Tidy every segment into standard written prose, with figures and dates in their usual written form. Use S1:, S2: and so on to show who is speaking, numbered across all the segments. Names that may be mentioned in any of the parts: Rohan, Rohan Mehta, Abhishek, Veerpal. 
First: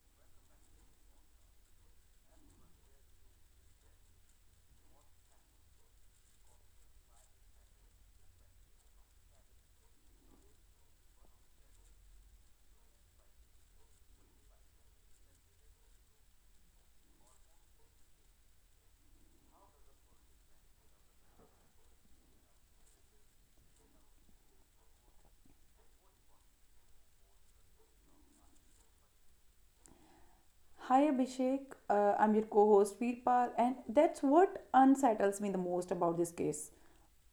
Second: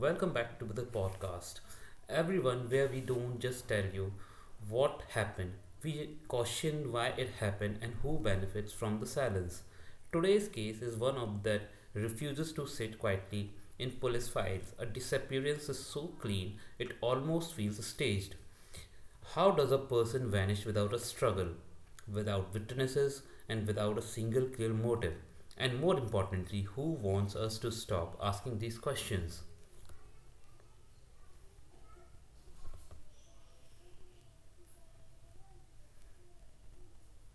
S1: Welcome back to the podcast. Everyone, where we don't just tell you what happened, we caution why it happened and who benefits from the silence. Today's case is one of that refuses to sit quietly in police files. A disappearance is so clean it almost feels staged. How does a person vanish without a struggle, without witnesses, and without a single clear motive? And more importantly, who wants us to stop asking these questions?
S2: Hi Abhishek, I'm your co host Veerpal, and that's what unsettles me the most about this case.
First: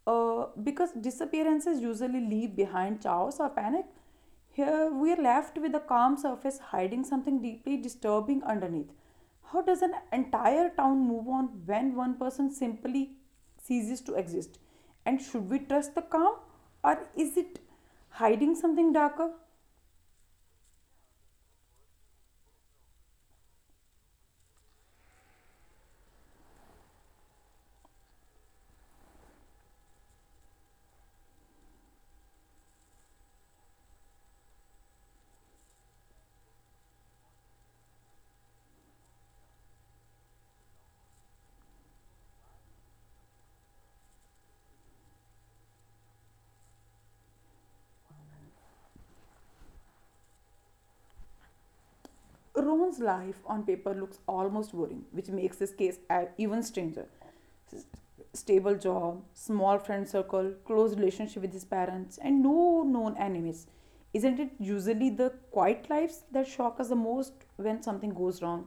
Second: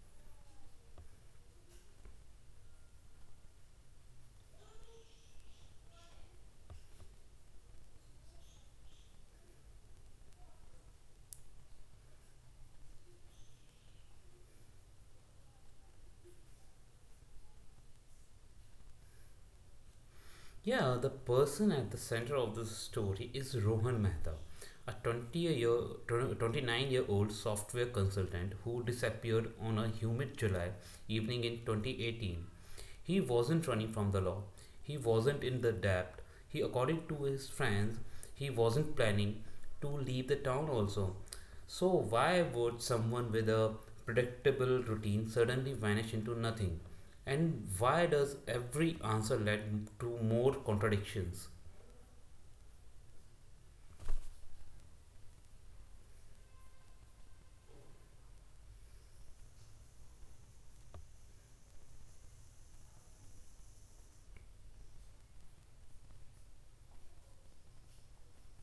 S2: Because disappearances usually leave behind chaos or panic, here we are left with a calm surface hiding something deeply disturbing underneath. How does an entire town move on when one person simply ceases to exist? And should we trust the calm, or is it hiding something darker?
S1: Yeah, the person at the center of this story is Rohan Mehta, a 20 year, 29-year-old software consultant who disappeared on a humid July evening in 2018. He wasn't running from the law, he wasn't in the debt. He, according to his friends, he wasn't planning to leave the town also. So, why would someone with a predictable routine suddenly vanish into nothing? And why does every answer lead to more contradictions?
S2: Rohan's life on paper looks almost boring, which makes this case even stranger. Stable job, small friend circle, close relationship with his parents, and no known enemies. Isn't it usually the quiet lives that shock us the most when something goes wrong?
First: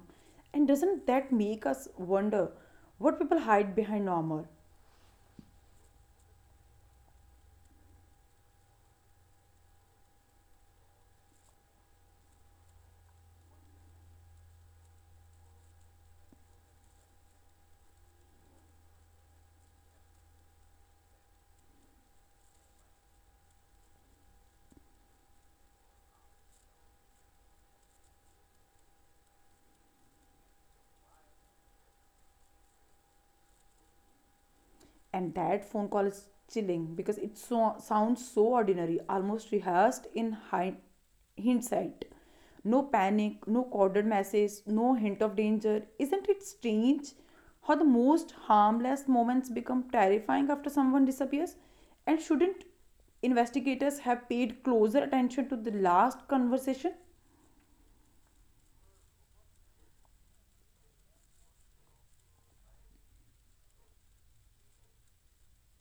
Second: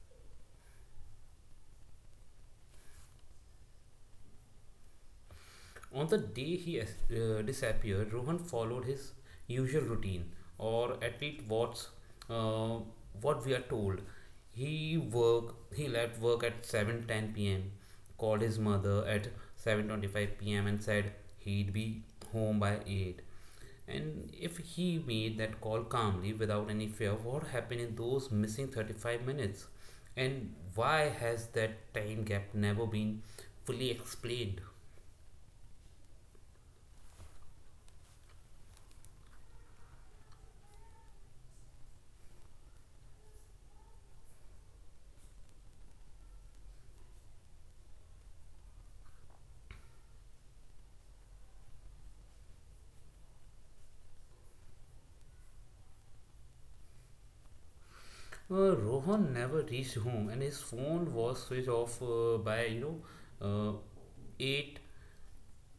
S2: And doesn't that make us wonder what people hide behind normal?
S1: On the day he disappeared, Rohan followed his usual routine, or at least what's uh, what we are told. He left work at 7:10 p.m. called his mother at 7:25 p.m. and said he'd be home by 8. And if he made that call calmly without any fear, what happened in those missing 35 minutes? And why has that time gap never been fully explained?
S2: And that phone call is chilling because it so sounds so ordinary, almost rehearsed in hindsight. No panic, no coded message, no hint of danger. Isn't it strange how the most harmless moments become terrifying after someone disappears? And shouldn't investigators have paid closer attention to the last conversation?
S1: Rohan never reached home and his phone was switched off by, know, uh, 8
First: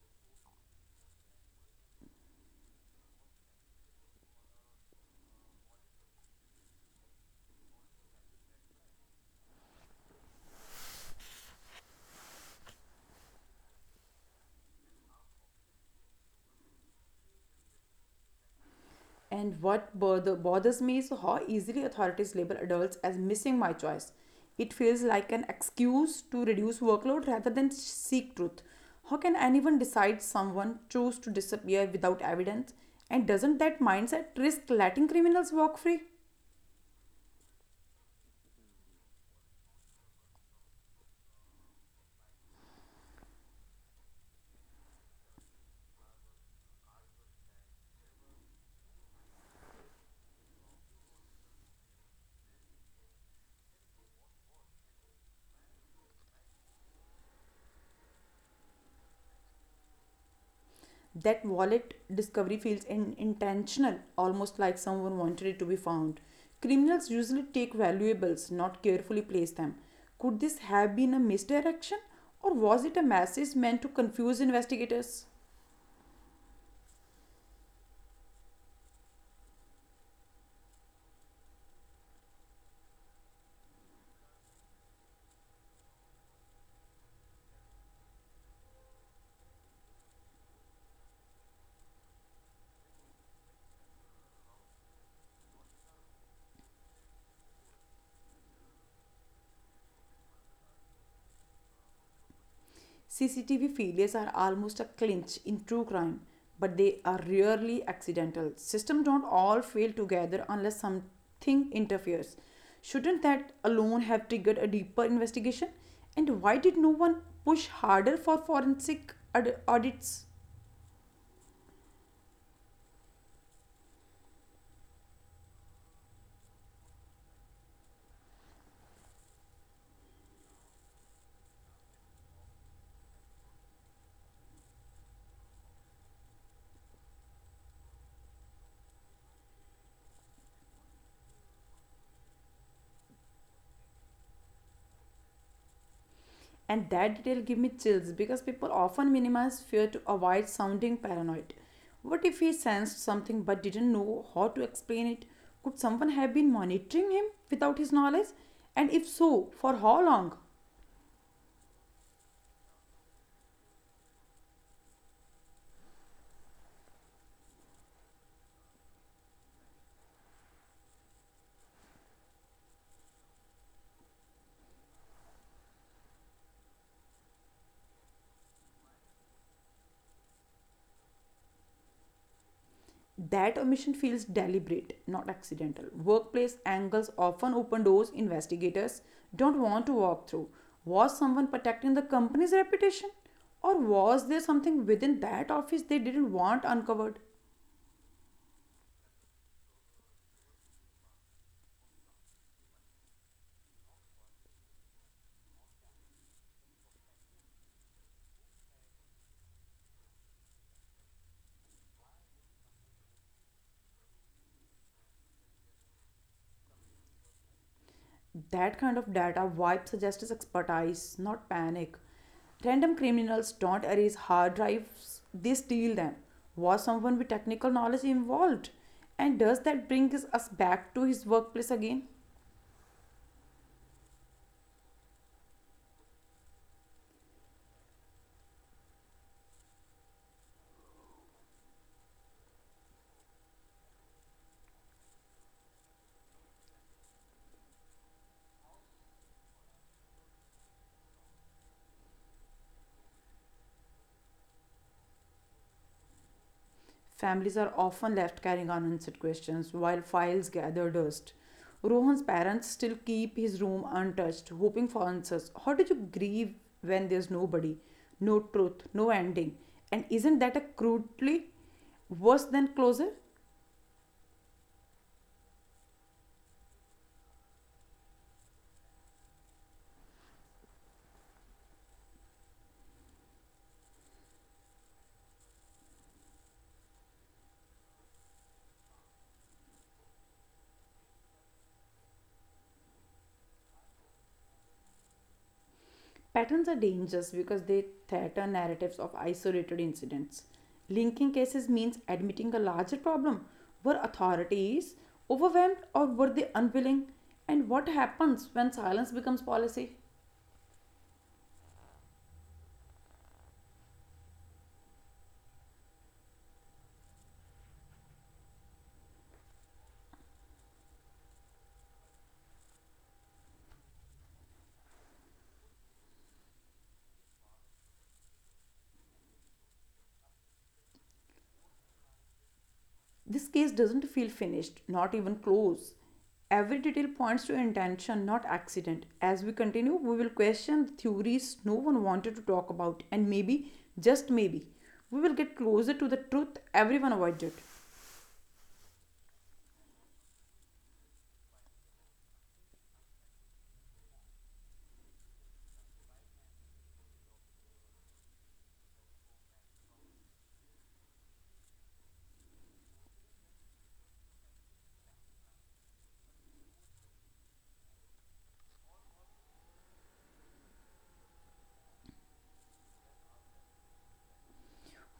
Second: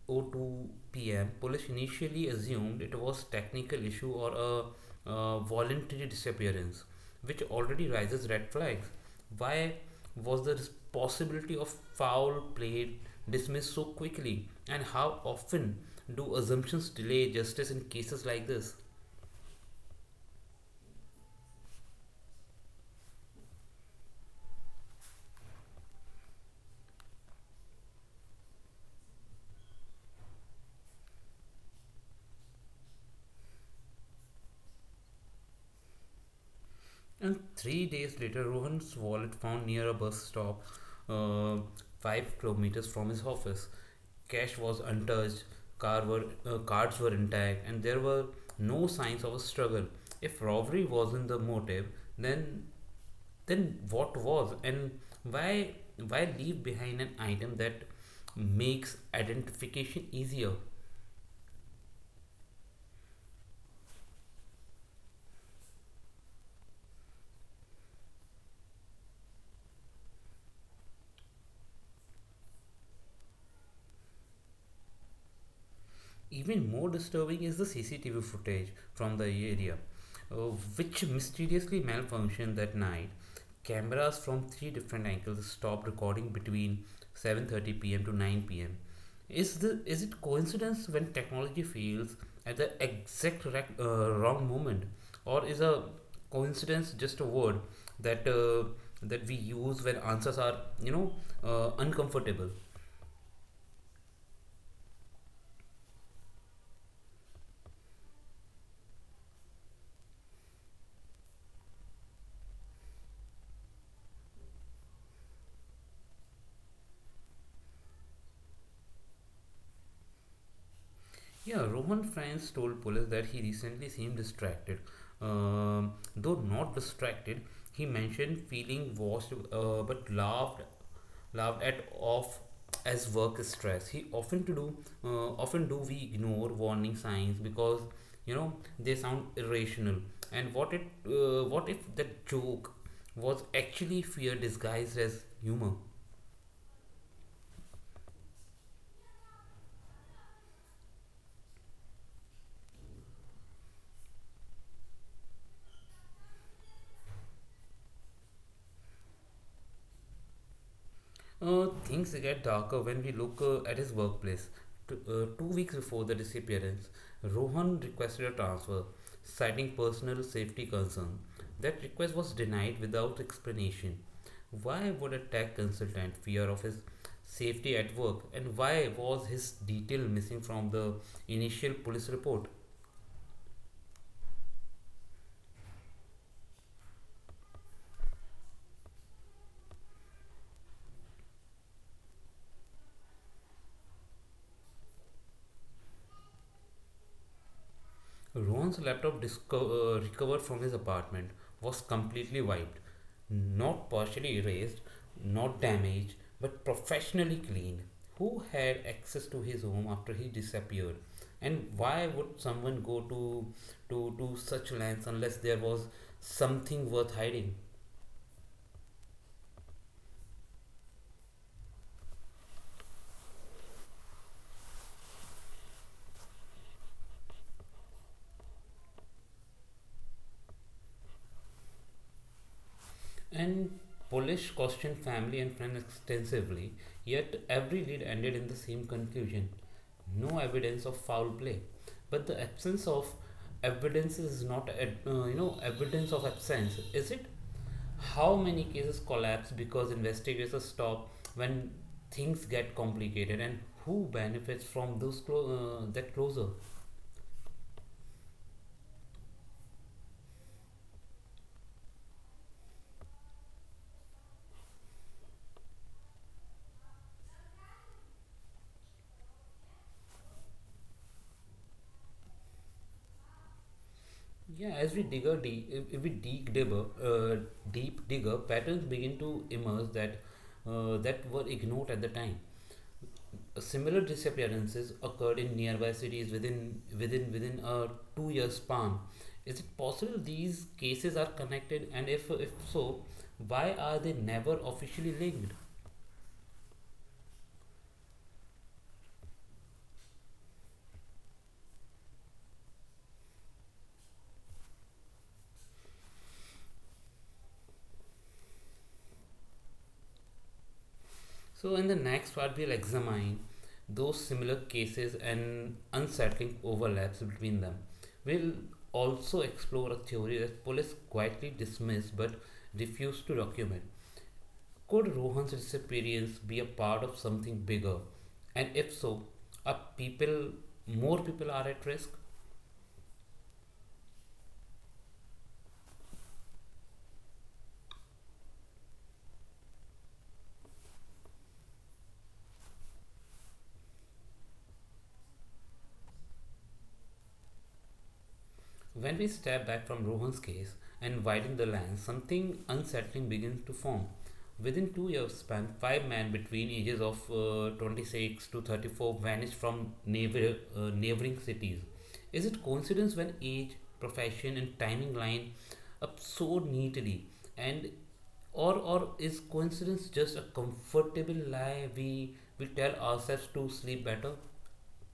S1: oh 02 pm, police initially assumed it was technical issue or a voluntary disappearance, which already raises red flags. Why was the possibility of foul play dismissed so quickly, and how often do assumptions delay justice in cases like this?
S2: And what bothers me is how easily authorities label adults as missing my choice. It feels like an excuse to reduce workload rather than seek truth. How can anyone decide someone chose to disappear without evidence? And doesn't that mindset risk letting criminals walk free?
S1: And 3 days later, Rohan's wallet found near a bus stop, uh, 5 kilometers from his office. Cash was untouched, cards were intact, and there were no signs of a struggle. If robbery wasn't the motive, then then what was? And why why leave behind an item that makes identification easier?
S2: That wallet discovery feels intentional, almost like someone wanted it to be found. Criminals usually take valuables, not carefully place them. Could this have been a misdirection, or was it a message meant to confuse investigators?
S1: Even more disturbing is the CCTV footage from the area, uh, which mysteriously malfunctioned that night. Cameras from three different angles stopped recording between 7:30 p.m. to 9 p.m. Is the is it coincidence when technology fails at the exact wrong moment, or is a coincidence just a word that uh, that we use when answers are you know uncomfortable?
S2: CCTV failures are almost a clinch in true crime, but they are rarely accidental. Systems don't all fail together unless something interferes. Shouldn't that alone have triggered a deeper investigation? And why did no one push harder for forensic audits?
S1: Yeah, Roman Franz told police that he recently seemed distracted. Though not distracted, he mentioned feeling washed but laughed at off as work stress. He often to do often do we ignore warning signs because you know they sound irrational. And what if the joke was actually fear disguised as humor?
S2: And that detail give me chills because people often minimize fear to avoid sounding paranoid. What if he sensed something but didn't know how to explain it? Could someone have been monitoring him without his knowledge? And if so, for how long?
S1: Things get darker when we look at his workplace. 2 weeks before the disappearance, Rohan requested a transfer, citing personal safety concern. That request was denied without explanation. Why would a tech consultant fear of his safety at work, and why was his detail missing from the initial police report?
S2: That omission feels deliberate, not accidental. Workplace angles often open doors investigators don't want to walk through. Was someone protecting the company's reputation? Or was there something within that office they didn't want uncovered?
S1: Ron's laptop recovered from his apartment was completely wiped, not partially erased, not damaged, but professionally cleaned. Who had access to his home after he disappeared? And why would someone go to such lengths unless there was something worth hiding?
S2: That kind of data wipe suggests expertise, not panic. Random criminals don't erase hard drives, they steal them. Was someone with technical knowledge involved? And does that bring us back to his workplace again?
S1: And Polish questioned family and friends extensively, yet every lead ended in the same conclusion no evidence of foul play. But the absence of evidence is not, evidence of absence, is it? How many cases collapse because investigators stop when things get complicated, and who benefits from those that closure?
S2: Families are often left carrying unanswered questions while files gather dust. Rohan's parents still keep his room untouched, hoping for answers. How did you grieve when there's nobody, no truth, no ending? And isn't that a crudely worse than closure?
S1: Yeah, as we dig a deep, if we dig deeper, patterns begin to emerge that were ignored at the time. Similar disappearances occurred in nearby cities within a two-year span. Is it possible these cases are connected, and if so, why are they never officially linked?
S2: Patterns are dangerous because they threaten narratives of isolated incidents. Linking cases means admitting a larger problem. Were authorities overwhelmed, or were they unwilling? And what happens when silence becomes policy?
S1: So, in the next part, we'll examine those similar cases and unsettling overlaps between them. We'll also explore a theory that police quietly dismiss but refuse to document. Could Rohan's disappearance be a part of something bigger? And if so, are people more people are at risk?
S2: This case doesn't feel finished, not even close. Every detail points to intention, not accident. As we continue, we will question the theories no one wanted to talk about, and maybe, just maybe, we will get closer to the truth everyone avoided.
S1: When we step back from Rohan's case and widen the lens, something unsettling begins to form. Within 2 years span, five men between ages of 26 to 34 vanished from neighboring cities. Is it coincidence when age, profession, and timing line up so neatly, and or is coincidence just a comfortable lie we tell ourselves to sleep better?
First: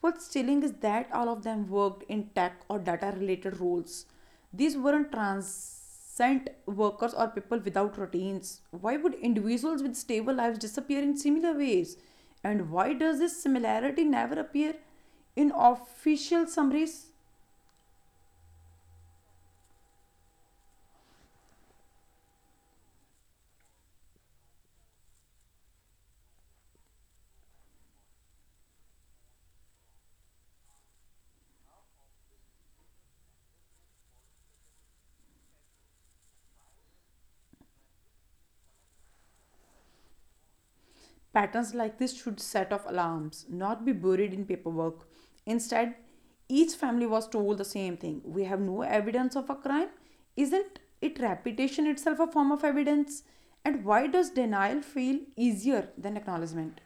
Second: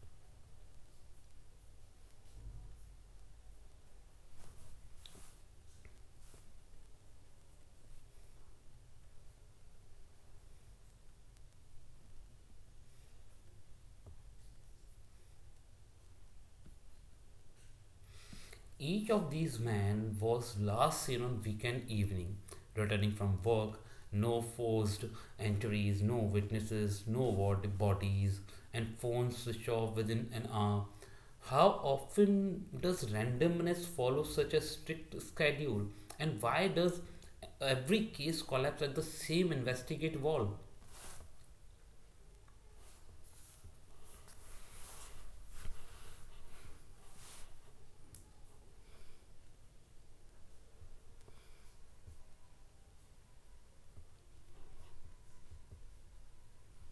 S2: What's chilling is that all of them worked in tech or data related roles. These weren't transient workers or people without routines. Why would individuals with stable lives disappear in similar ways? And why does this similarity never appear in official summaries?
S1: Each of these men was last seen on weekend evening, returning from work. No forced entries, no witnesses, no warrant bodies, and phones switched off within an hour. How often does randomness follow such a strict schedule, and why does every case collapse at the same investigate wall?
S2: Patterns like this should set off alarms, not be buried in paperwork. Instead, each family was told the same thing: we have no evidence of a crime. Isn't it reputation itself a form of evidence? And why does denial feel easier than acknowledgement?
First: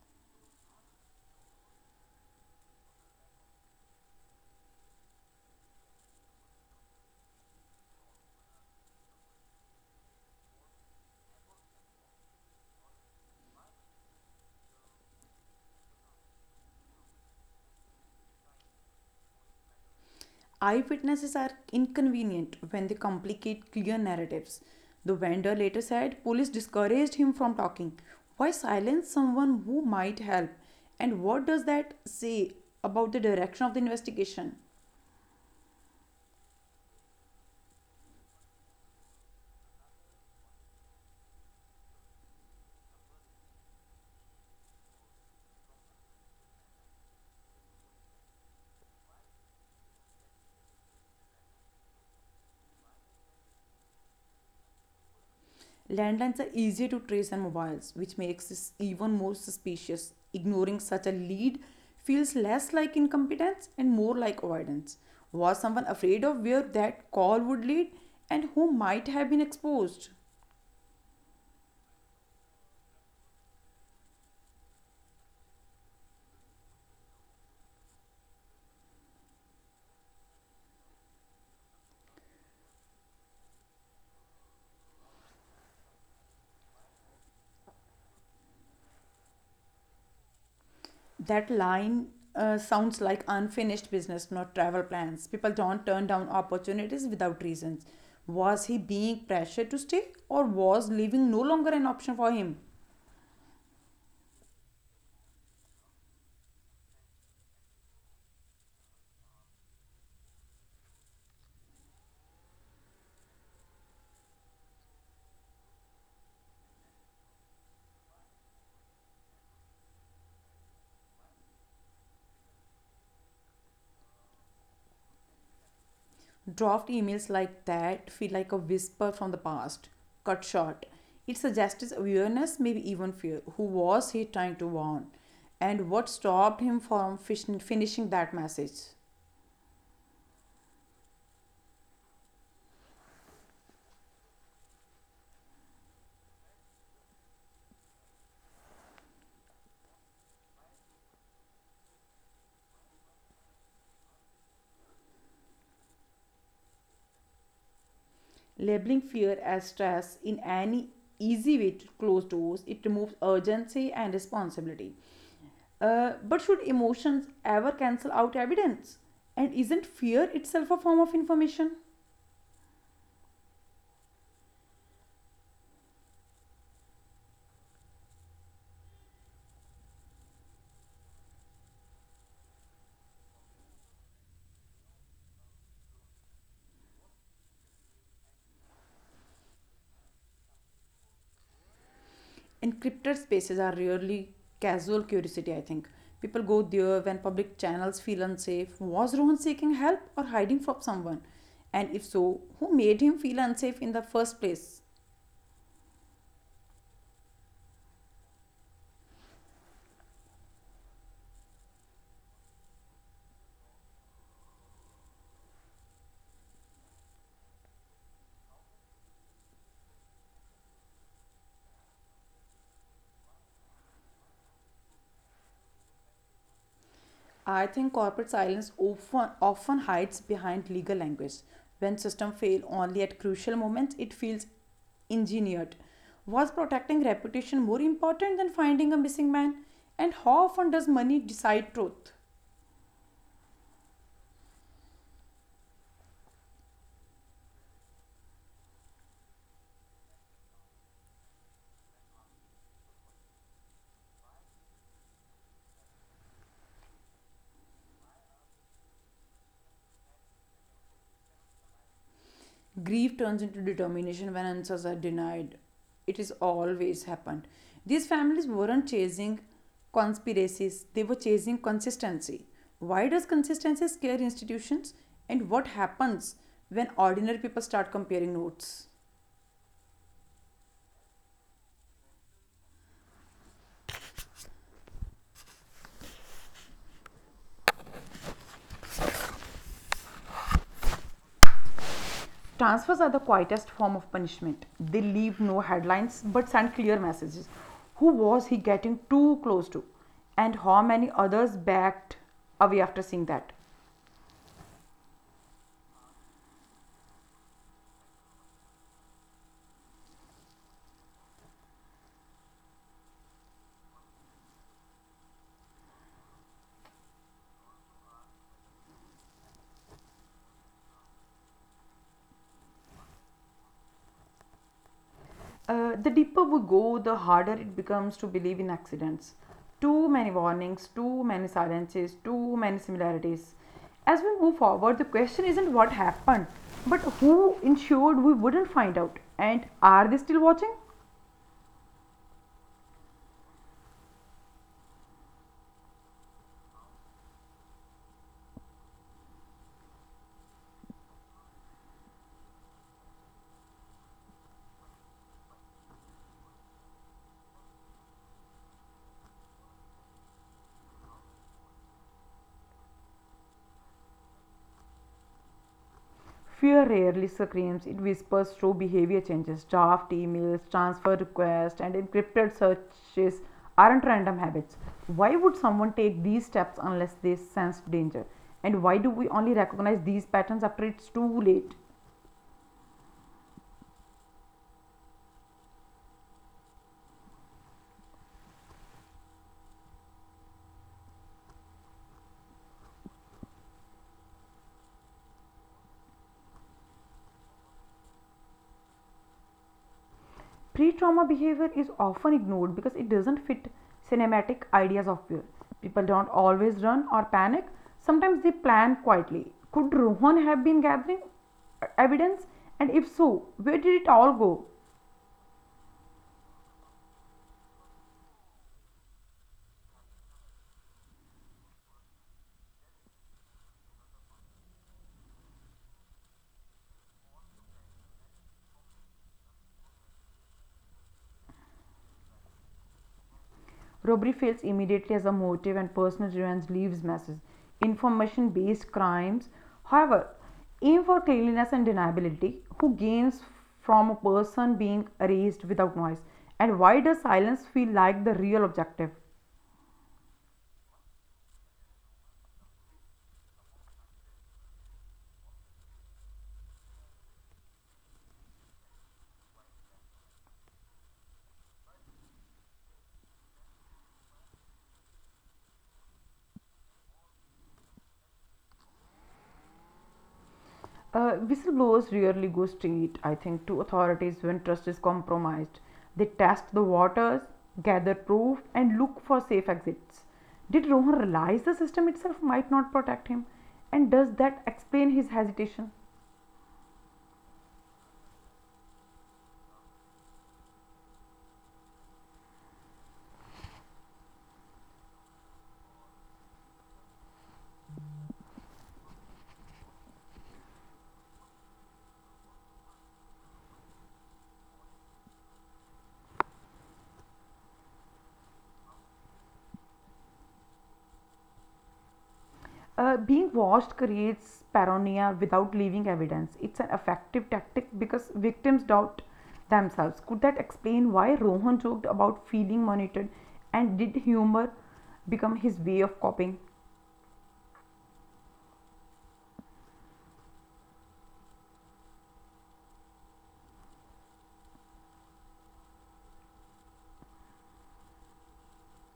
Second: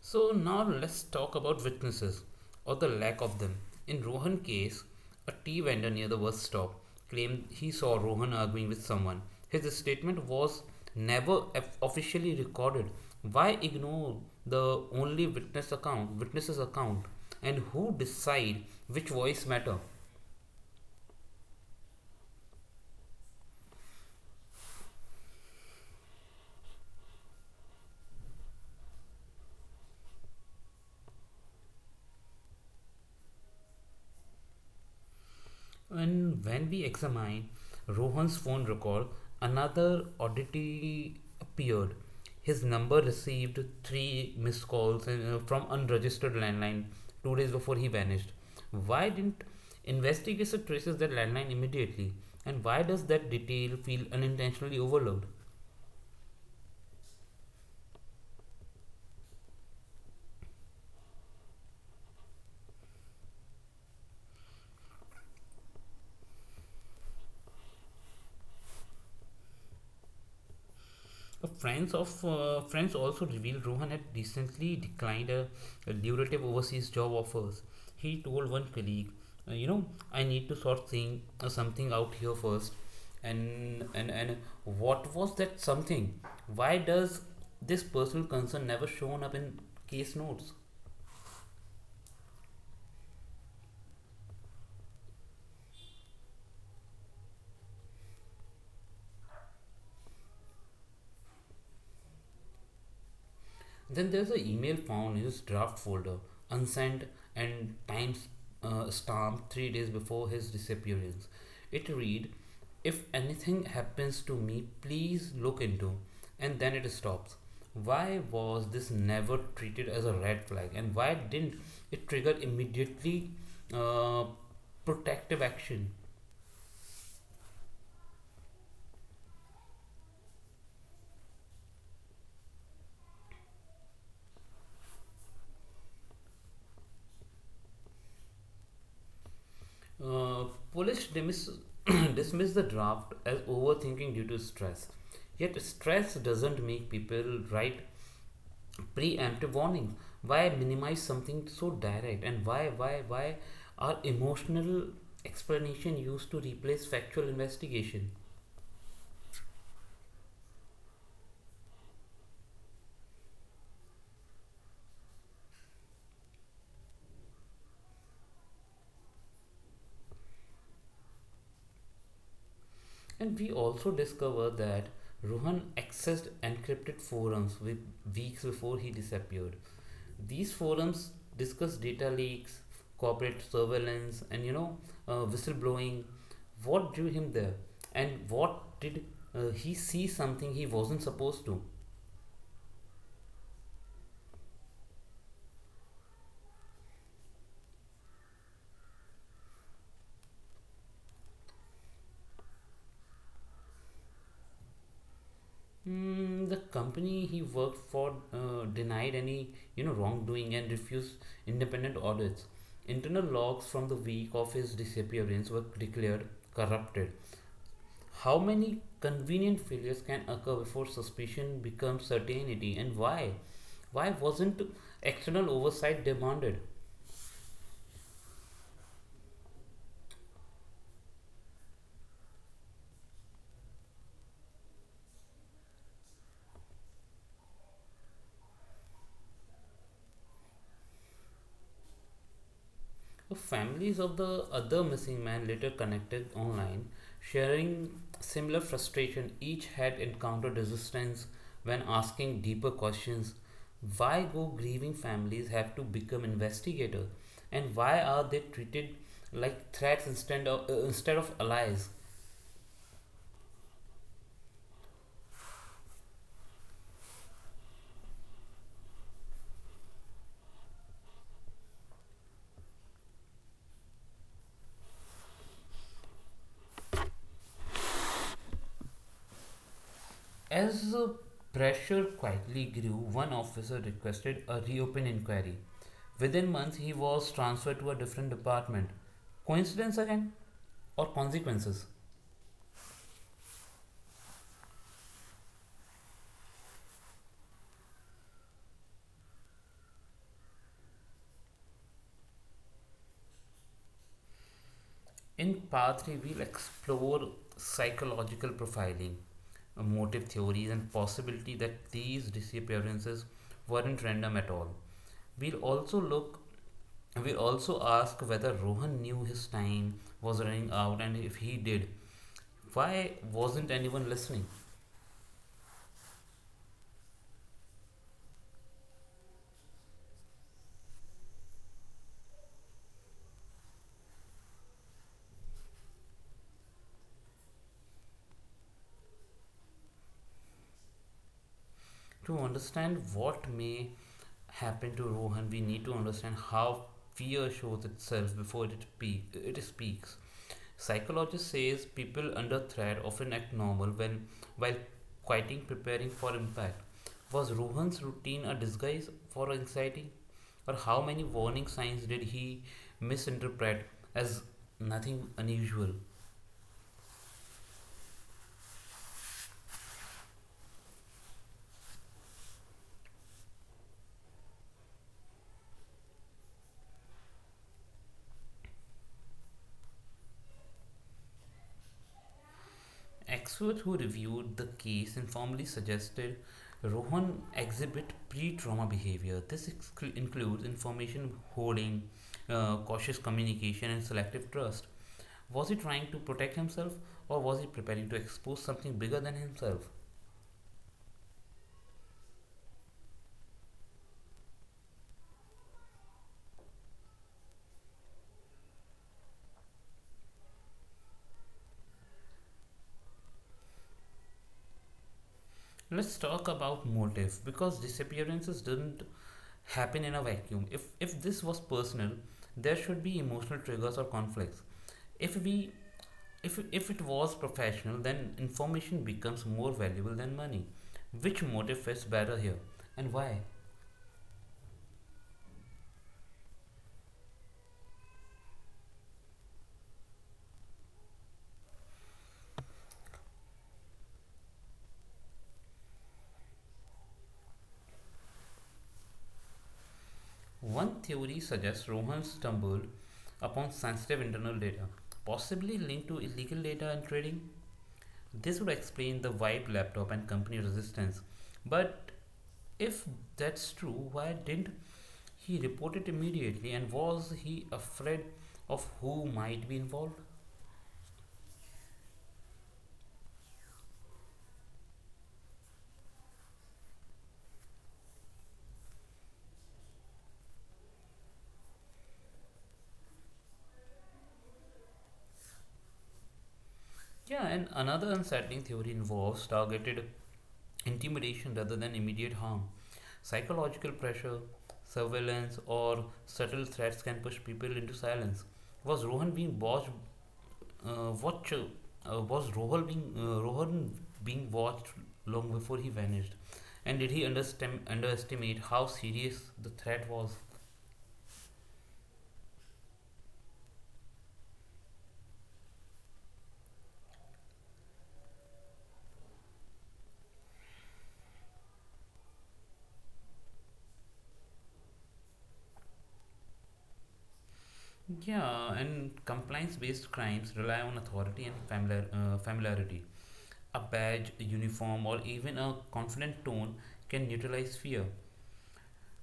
S1: So now let's talk about witnesses or the lack of them. In Rohan case, a tea vendor near the bus stop claimed he saw Rohan arguing with someone. His statement was never officially recorded. Why ignore the witnesses account, and who decide which voice matter?
S2: Eyewitnesses are inconvenient when they complicate clear narratives. The vendor later said police discouraged him from talking. Why silence someone who might help? And what does that say about the direction of the investigation?
S1: And when we examine Rohan's phone record, another oddity appeared. His number received three missed calls from unregistered landline 2 days before he vanished. Why didn't investigators traces that landline immediately? And why does that detail feel unintentionally overlooked?
S2: Landlines are easier to trace than mobiles, which makes this even more suspicious. Ignoring such a lead feels less like incompetence and more like avoidance. Was someone afraid of where that call would lead, and who might have been exposed?
S1: But friends also revealed Rohan had recently declined a lucrative overseas job offers. He told one colleague, "You know, I need to sort thing something out here first." And what was that something? Why does this personal concern never shown up in case notes?
S2: That line sounds like unfinished business, not travel plans. People don't turn down opportunities without reasons. Was he being pressured to stay, or was leaving no longer an option for him?
S1: Then there's an email found in his draft folder, unsent and time stamped 3 days before his disappearance. It read, "If anything happens to me, please look into." And then it stops. Why was this never treated as a red flag, and why didn't it trigger immediately uh, protective action?
S2: Draft emails like that feel like a whisper from the past, cut short. It suggests awareness, maybe even fear. Who was he trying to warn? And what stopped him from finishing that message?
S1: Uh, Polish dismiss the draft as overthinking due to stress. Yet, stress doesn't make people write preemptive warnings. Why minimize something so direct? And why are emotional explanation used to replace factual investigation?
S2: Labeling fear as stress in any easy way to close doors, it removes urgency and responsibility. But should emotions ever cancel out evidence? And isn't fear itself a form of information?
S1: And we also discover that Rohan accessed encrypted forums with weeks before he disappeared. These forums discuss data leaks, corporate surveillance, and whistleblowing. What drew him there, and what did he see something he wasn't supposed to?
S2: Encrypted spaces are really casual curiosity, I think. People go there when public channels feel unsafe. Was Rohan seeking help or hiding from someone? And if so, who made him feel unsafe in the first place?
S1: The company he worked for denied any wrongdoing and refused independent audits. Internal logs from the week of his disappearance were declared corrupted. How many convenient failures can occur before suspicion becomes certainty, and why? Why wasn't external oversight demanded?
S2: I think corporate silence often hides behind legal language. When systems fail only at crucial moments, it feels engineered. Was protecting reputation more important than finding a missing man? And how often does money decide truth?
S1: The families of the other missing man later connected online, sharing similar frustration. Each had encountered resistance when asking deeper questions. Why go grieving families have to become investigators, and why are they treated like threats instead of allies?
S2: Grief turns into determination when answers are denied. It is always happened. These families weren't chasing conspiracies, they were chasing consistency. Why does consistency scare institutions? And what happens when ordinary people start comparing notes?
S1: As the pressure quietly grew, one officer requested a reopen inquiry. Within months, he was transferred to a different department. Coincidence again? Or consequences?
S2: Transfers are the quietest form of punishment. They leave no headlines but send clear messages. Who was he getting too close to? And how many others backed away after seeing that?
S1: In part 3, we'll explore psychological profiling, motive theories, and possibility that these disappearances weren't random at all. We'll also look we also ask whether Rohan knew his time was running out and if he did, why wasn't anyone listening?
S2: The deeper we go, the harder it becomes to believe in accidents. Too many warnings, too many silences, too many similarities. As we move forward, the question isn't what happened, but who ensured we wouldn't find out, and are they still watching?
S1: To understand what may happen to Rohan, we need to understand how fear shows itself before it speaks. Psychologist says people under threat often act normal when while quieting preparing for impact. Was Rohan's routine a disguise for anxiety? Or how many warning signs did he misinterpret as nothing unusual?
S2: Fear rarely screams, it whispers through behavior changes. Draft emails, transfer requests, and encrypted searches aren't random habits. Why would someone take these steps unless they sense danger? And why do we only recognize these patterns after it's too late?
S1: Experts who reviewed the case informally suggested Rohan exhibit pre trauma behavior. This includes information hoarding, cautious communication, and selective trust. Was he trying to protect himself or was he preparing to expose something bigger than himself?
S2: Pre trauma behavior is often ignored because it doesn't fit cinematic ideas of fear. People don't always run or panic, sometimes they plan quietly. Could Rohan have been gathering evidence? And if so, where did it all go?
S1: Let's talk about motive because disappearances didn't happen in a vacuum. If this was personal, there should be emotional triggers or conflicts. If we if it was professional, then information becomes more valuable than money. Which motive fits better here, and why?
S2: Robbery fails immediately as a motive, and personal revenge leaves messes. Information based crimes, however, aim for cleanliness and deniability. Who gains from a person being erased without noise? And why does silence feel like the real objective?
S1: One theory suggests Rohan stumbled upon sensitive internal data, possibly linked to illegal data and trading. This would explain the Vibe laptop and company resistance. But if that's true, why didn't he report it immediately? And was he afraid of who might be involved?
S2: Whistleblowers rarely go straight, I think, to authorities when trust is compromised. They test the waters, gather proof, and look for safe exits. Did Rohan realize the system itself might not protect him? And does that explain his hesitation?
S1: Yeah, and another unsettling theory involves targeted intimidation rather than immediate harm. Psychological pressure, surveillance, or subtle threats can push people into silence. Was Rohan being watched? Watch, was Rohan being watched long before he vanished? And did he underestimate how serious the threat was?
S2: Being watched creates paranoia without leaving evidence. It's an effective tactic because victims doubt themselves. Could that explain why Rohan joked about feeling monitored, and did humor become his way of coping?
S1: Yeah, and compliance-based crimes rely on authority and familiarity. A badge, a uniform, or even a confident tone can neutralize fear.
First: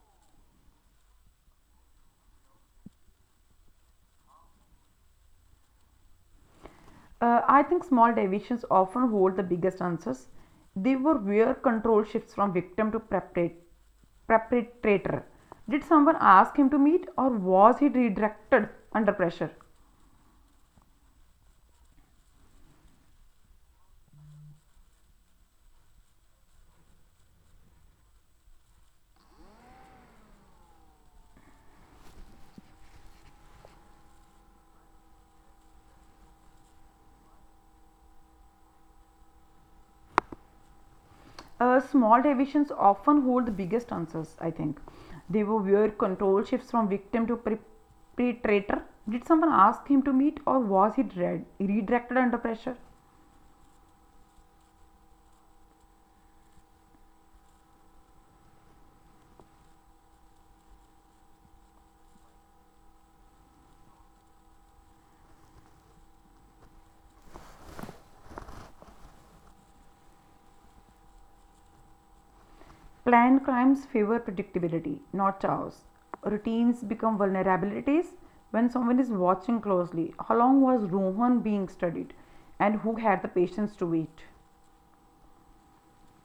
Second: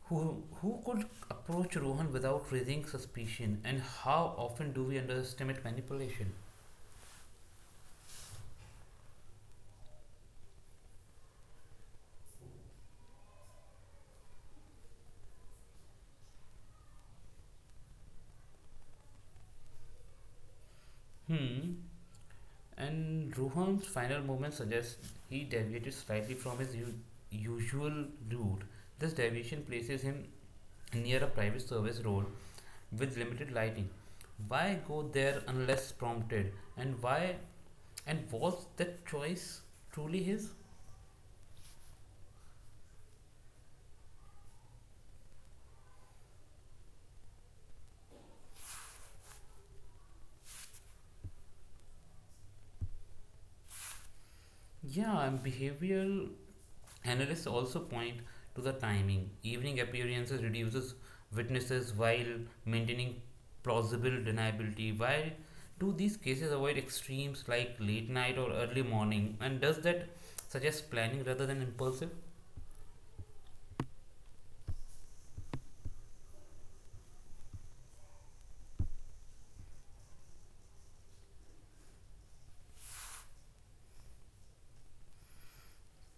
S1: Who could approach Rohan without raising suspicion, and how often do we underestimate manipulation?
S2: I think small deviations often hold the biggest answers. They were where control shifts from victim to perpetrator. Did someone ask him to meet, or was he redirected under pressure?
S1: Hmm. And Rohan's final movement suggests he deviated slightly from his usual route. This deviation places him near a private service road with limited lighting. Why go there unless prompted? And why? And was that choice truly his?
S2: Small deviations often hold the biggest answers, I think. They were where control shifts from victim to perpetrator. Did someone ask him to meet, or was he redirected under pressure?
S1: Yeah, and behavioral analysts also point to the timing. Evening appearances reduces witnesses while maintaining plausible deniability. Why do these cases avoid extremes like late night or early morning? And does that suggest planning rather than impulsive?
S2: Planned crimes favor predictability, not chaos. Routines become vulnerabilities when someone is watching closely. How long was Rohan being studied, and who had the patience to wait?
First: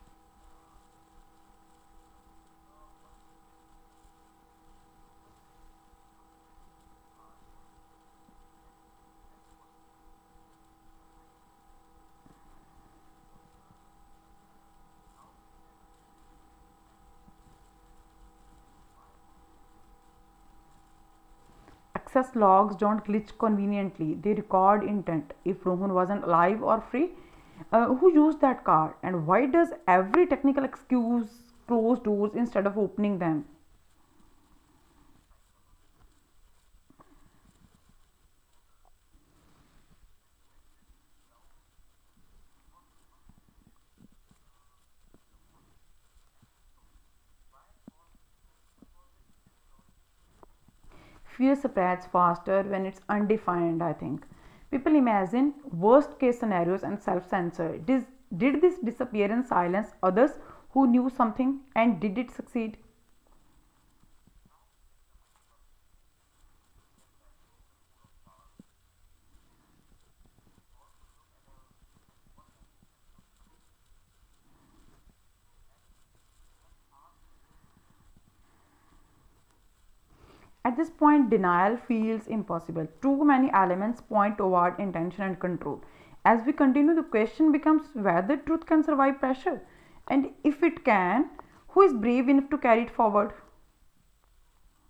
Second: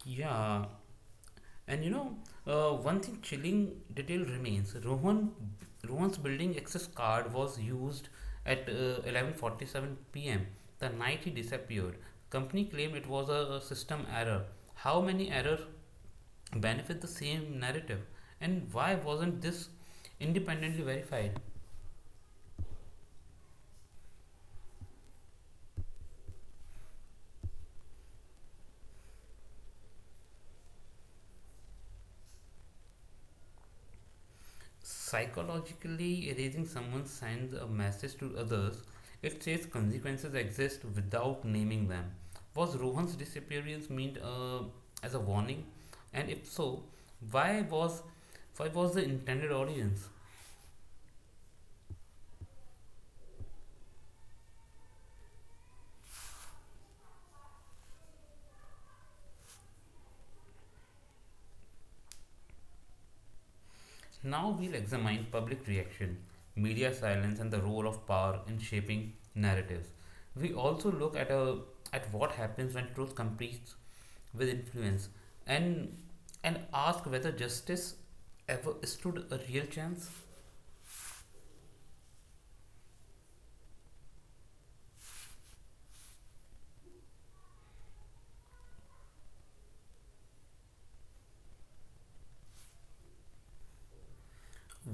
S1: Yeah, and one thing chilling detail remains. Rohan's building access card was used at 11:47 p.m. the night he disappeared. Company claimed it was a system error. How many errors benefit the same narrative, and why wasn't this independently verified?
S2: Access logs don't glitch conveniently, they record intent. If Rohan wasn't alive or free, who used that car, and why does every technical excuse close doors instead of opening them?
S1: Psychologically, erasing someone sends a message to others. It says consequences exist without naming them. Was Rohan's disappearance meant as a warning? And if so, why was why was the intended audience?
S2: Fear spreads faster when it's undefined, I think. People imagine worst case scenarios and self-censor. Did this disappearance silence others who knew something, and did it succeed?
S1: Now we'll examine public reaction, media silence, and the role of power in shaping narratives. We also look at what happens when truth competes with influence, and ask whether justice ever stood a real chance?
S2: At this point, denial feels impossible. Too many elements point toward intention and control. As we continue, the question becomes whether truth can survive pressure, and if it can, who is brave enough to carry it forward?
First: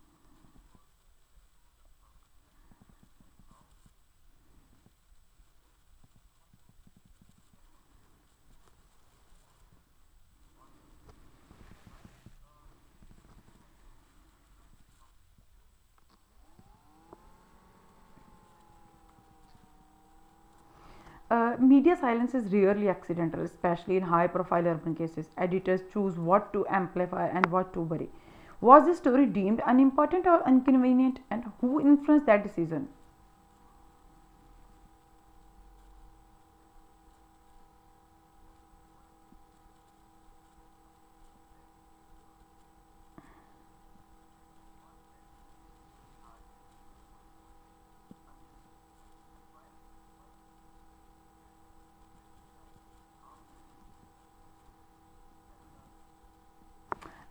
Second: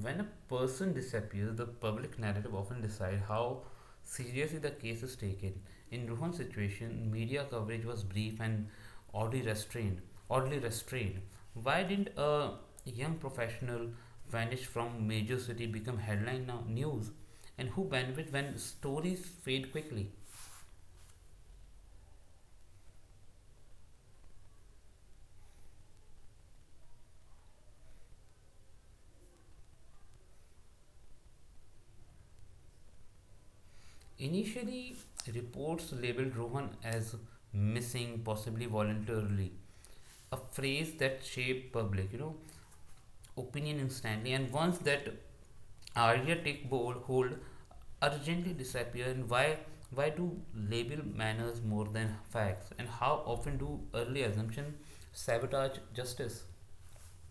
S1: When a person disappears, the public narrative often decides how seriously the case is taken. In Rohan's situation, media coverage was brief and oddly restrained. Oddly restrained. Why didn't a young professional vanish from major city become headline now news? And who benefit when stories fade quickly?
S2: Media silence is rarely accidental, especially in high profile urban cases. Editors choose what to amplify and what to bury. Was the story deemed unimportant or inconvenient, and who influenced that decision?
S1: Initially, reports labeled Rohan as missing, possibly voluntarily. A phrase that shape public, opinion instantly. And once that idea take bold hold, urgently disappear. And why do label manners more than facts? And how often do early assumption sabotage justice?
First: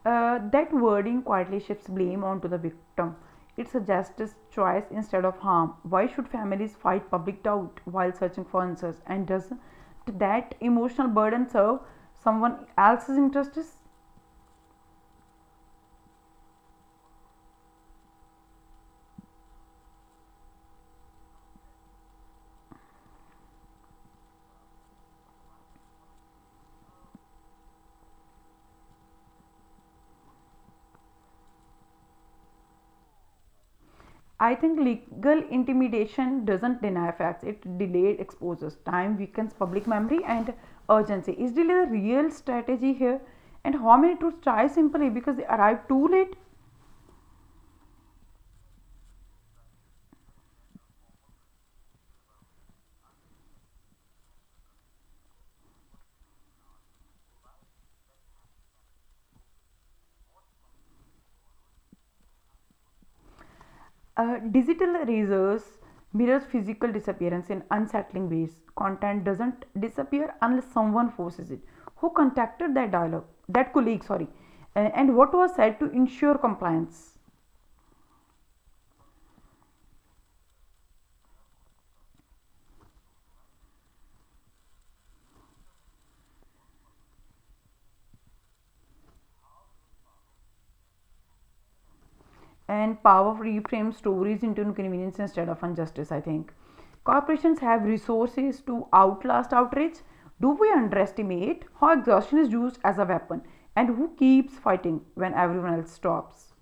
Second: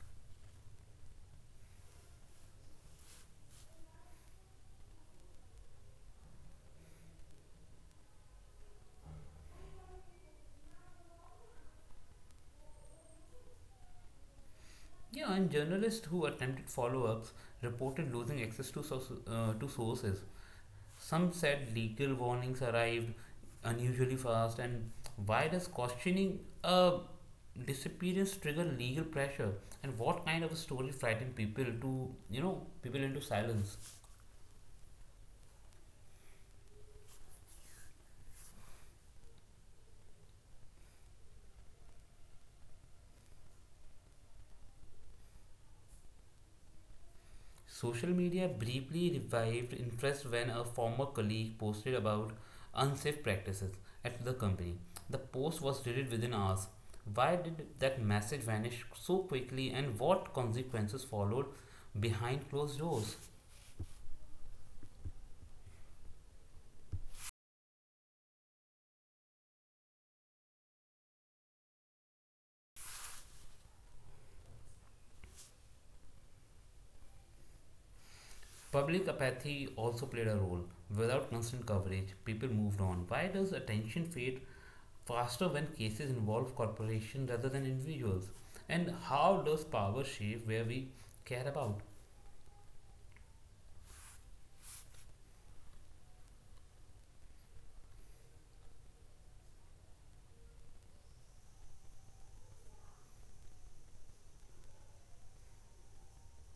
S2: That wording quietly shifts blame onto the victim. It suggests choice instead of harm. Why should families fight public doubt while searching for answers? And does that emotional burden serve someone else's interests?
S1: Yeah, and journalists who attempted follow-ups reported losing access to sources. Some said legal warnings arrived unusually fast, and why does questioning a disappearance trigger legal pressure? And what kind of a story frightened people to, you know, people into silence?
S2: I think legal intimidation doesn't deny facts. It delayed exposes time, weakens public memory, and urgency. Is delay the real strategy here? And how many truths try simply because they arrive too late?
S1: Social media briefly revived interest when a former colleague posted about unsafe practices at the company. The post was deleted within hours. Why did that message vanish so quickly, and what consequences followed behind closed doors?
S2: Digital erasers mirrors physical disappearance in unsettling ways. Content doesn't disappear unless someone forces it. Who contacted that dialogue, that colleague, sorry, and what was said to ensure compliance?
S1: Public apathy also played a role. Without constant coverage, people moved on. Why does attention fade faster when cases involve corporations rather than individuals? And how does power shape where we care about?
S2: And power reframe stories into inconvenience instead of injustice, I think. Corporations have resources to outlast outrage. Do we underestimate how exhaustion is used as a weapon, and who keeps fighting when everyone else stops?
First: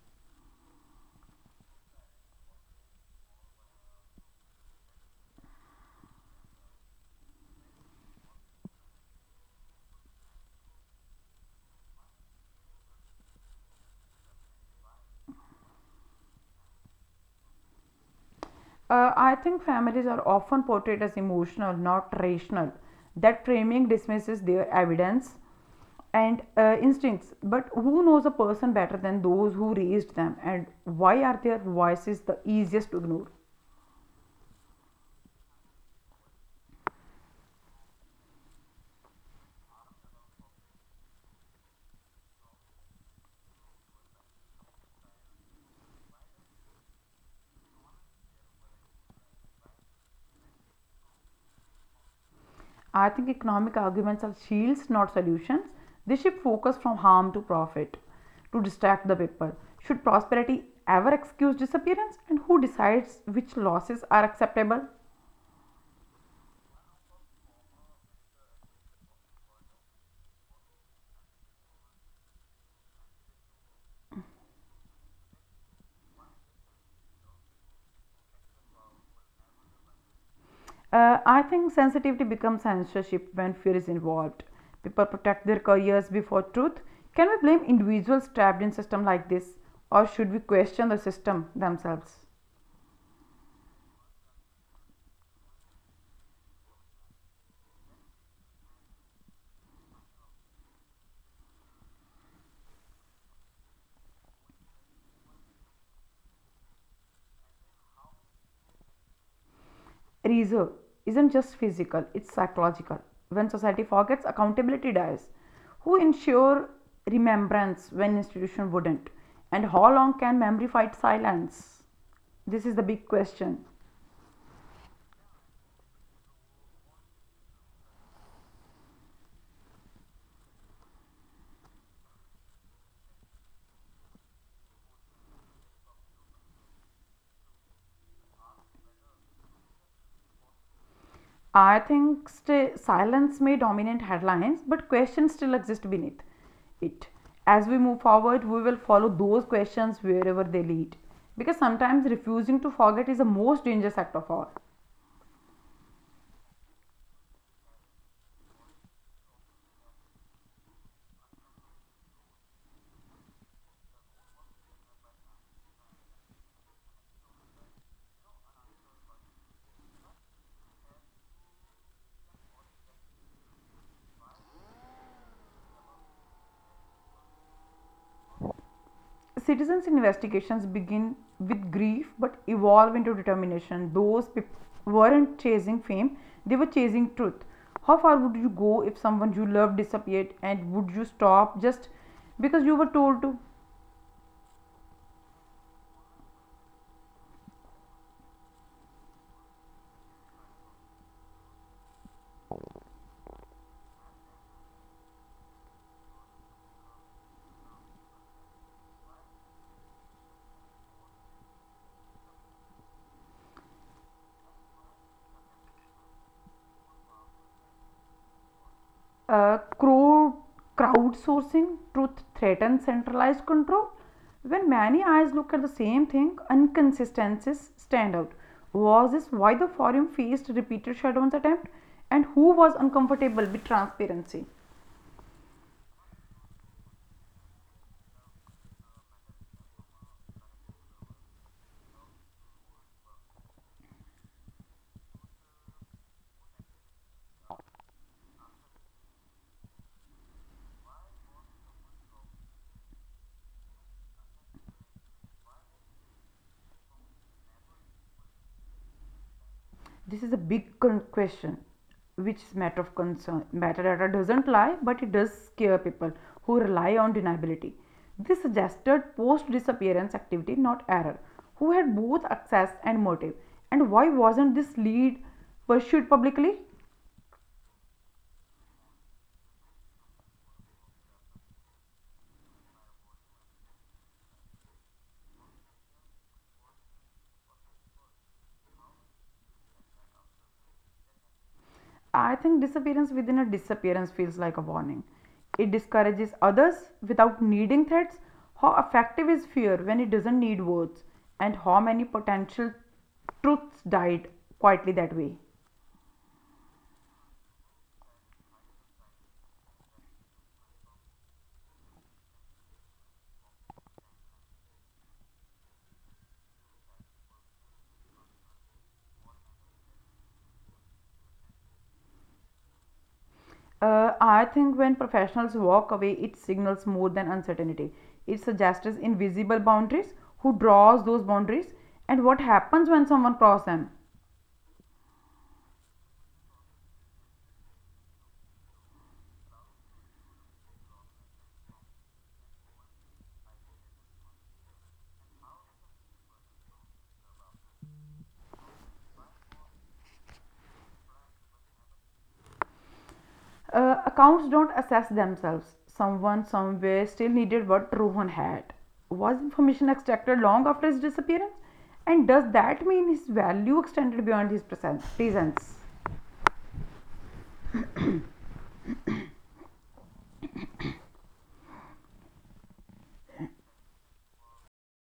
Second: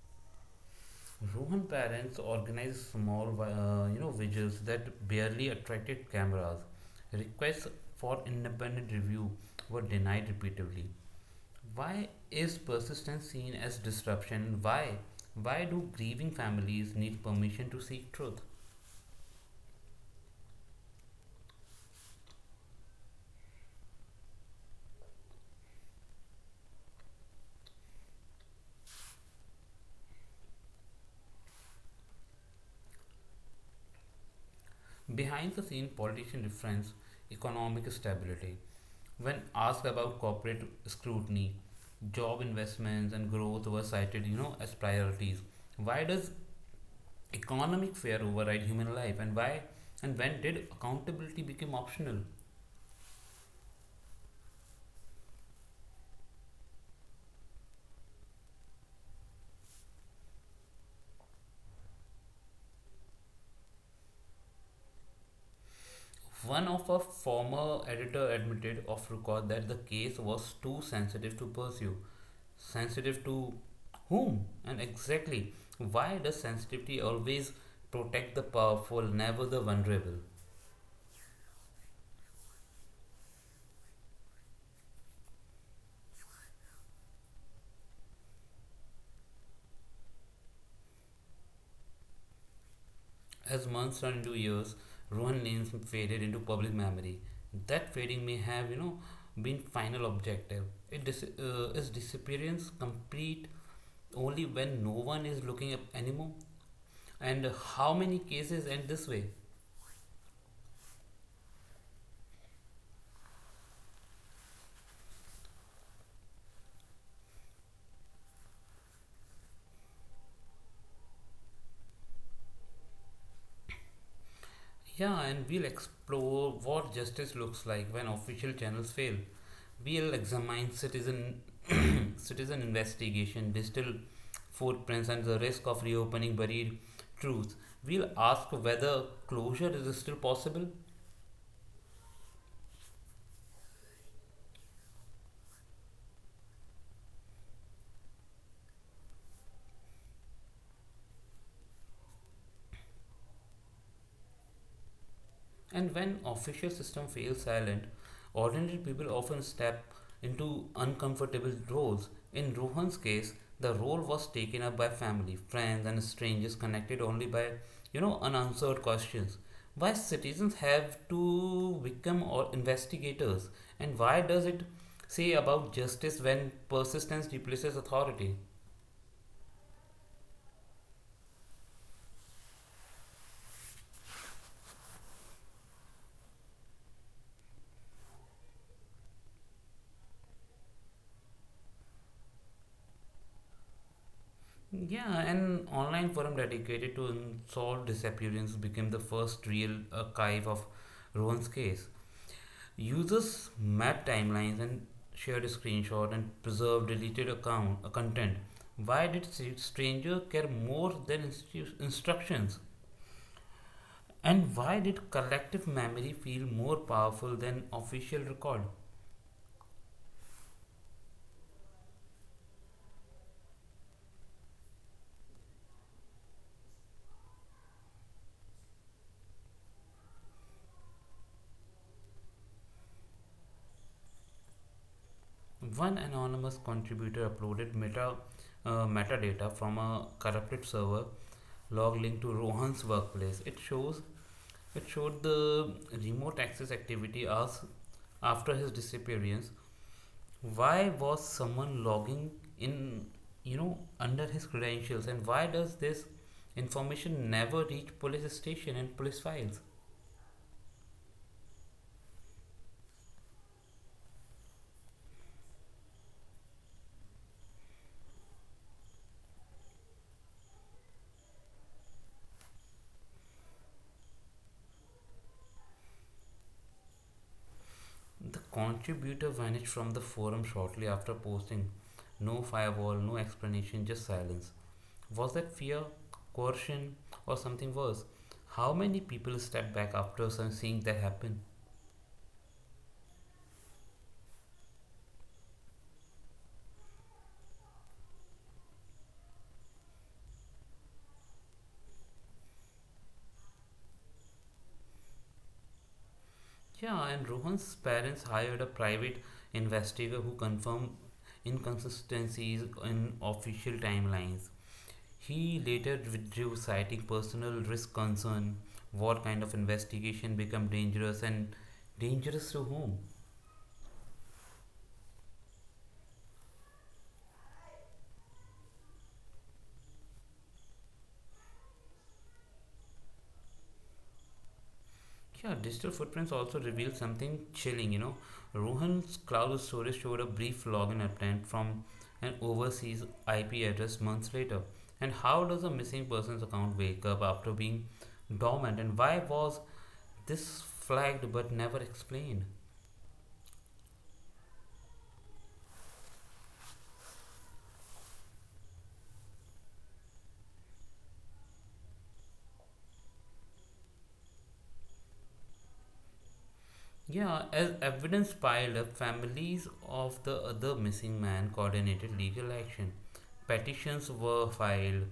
S1: Rohan parents organized vigils that barely attracted cameras. Requests for independent review were denied repeatedly. Why is persistence seen as disruption? Why? Why do grieving families need permission to seek truth?
S2: I think families are often portrayed as emotional, not rational. That framing dismisses their evidence and instincts. But who knows a person better than those who raised them, and why are their voices the easiest to ignore?
S1: Behind the scene, politicians reference economic stability. When asked about corporate scrutiny, job investments and growth were cited, as priorities. Why does economic fear override human life? And why and when did accountability become optional?
S2: I think economic arguments are shields, not solutions. They shift focus from harm to profit to distract the people. Should prosperity ever excuse disappearance? And who decides which losses are acceptable?
S1: One of our former editor admitted off record that the case was too sensitive to pursue. Sensitive to whom? And exactly, why does sensitivity always protect the powerful, never the vulnerable?
S2: I think sensitivity becomes censorship when fear is involved. People protect their careers before truth. Can we blame individuals trapped in a system like this? Or should we question the system themselves?
S1: As months turn into years, Rohan names faded into public memory. That fading may have, been final objective. Is disappearance complete only when no one is looking up anymore? And how many cases end this way?
S2: Reserve isn't just physical, it's psychological. When society forgets, accountability dies. Who ensure remembrance when institution wouldn't? And how long can memory fight silence? This is the big question.
S1: Yeah, and we'll explore what justice looks like when official channels fail. We'll examine citizen citizen investigation, digital footprints, and the risk of reopening buried truth, we'll ask whether closure is still possible.
S2: I think silence may dominate headlines, but questions still exist beneath it. As we move forward, we will follow those questions wherever they lead. Because sometimes refusing to forget is the most dangerous act of all.
S1: And when official system fails silent, ordinary people often step into uncomfortable roles. In Rohan's case, the role was taken up by family, friends and strangers connected only by unanswered questions. Why citizens have to become or investigators and why does it say about justice when persistence replaces authority?
S2: Citizens' investigations begin with grief but evolve into determination. Those people weren't chasing fame, they were chasing truth. How far would you go if someone you love disappeared, and would you stop just because you were told to?
S1: Yeah, an online forum dedicated to unsolved disappearance became the first real archive of Rowan's case. Users mapped timelines and shared screenshots and preserved deleted account content. Why did stranger care more than instructions? And why did collective memory feel more powerful than official record?
S2: Uh, crowd, crowdsourcing truth threatens centralized control. When many eyes look at the same thing, inconsistencies stand out. Was this why the forum faced repeated shutdowns attempt? And who was uncomfortable with transparency?
S1: One anonymous contributor uploaded metadata from a corrupted server log linked to Rohan's workplace. It showed the remote access activity as after his disappearance. Why was someone logging in under his credentials and why does this information never reach police station and police files?
S2: This is a big question, which is matter of concern. Metadata doesn't lie, but it does scare people who rely on deniability. This suggested post disappearance activity, not error. Who had both access and motive, and why wasn't this lead pursued publicly?
S1: The contributor vanished from the forum shortly after posting. No firewall, no explanation, just silence. Was that fear, coercion, or something worse? How many people stepped back after seeing that happen?
S2: I think disappearance within a disappearance feels like a warning. It discourages others without needing threats. How effective is fear when it doesn't need words? And how many potential truths died quietly that way?
S1: Yeah, and Rohan's parents hired a private investigator who confirmed inconsistencies in official timelines. He later withdrew, citing personal risk concern. What kind of investigation become dangerous and dangerous to whom?
S2: I think when professionals walk away, it signals more than uncertainty. It suggests invisible boundaries, who draws those boundaries, and what happens when someone crosses them.
S1: Yeah, digital footprints also reveal something chilling. Rohan's cloud storage showed a brief login attempt from an overseas IP address months later. And how does a missing person's account wake up after being dormant? And why was this flagged but never explained?
S2: Accounts don't assess themselves. Someone somewhere still needed what Rohan had. Was information extracted long after his disappearance? And does that mean his value extended beyond his presence?
S1: Yeah, as evidence piled up, families of the other missing man coordinated legal action. Petitions were filed,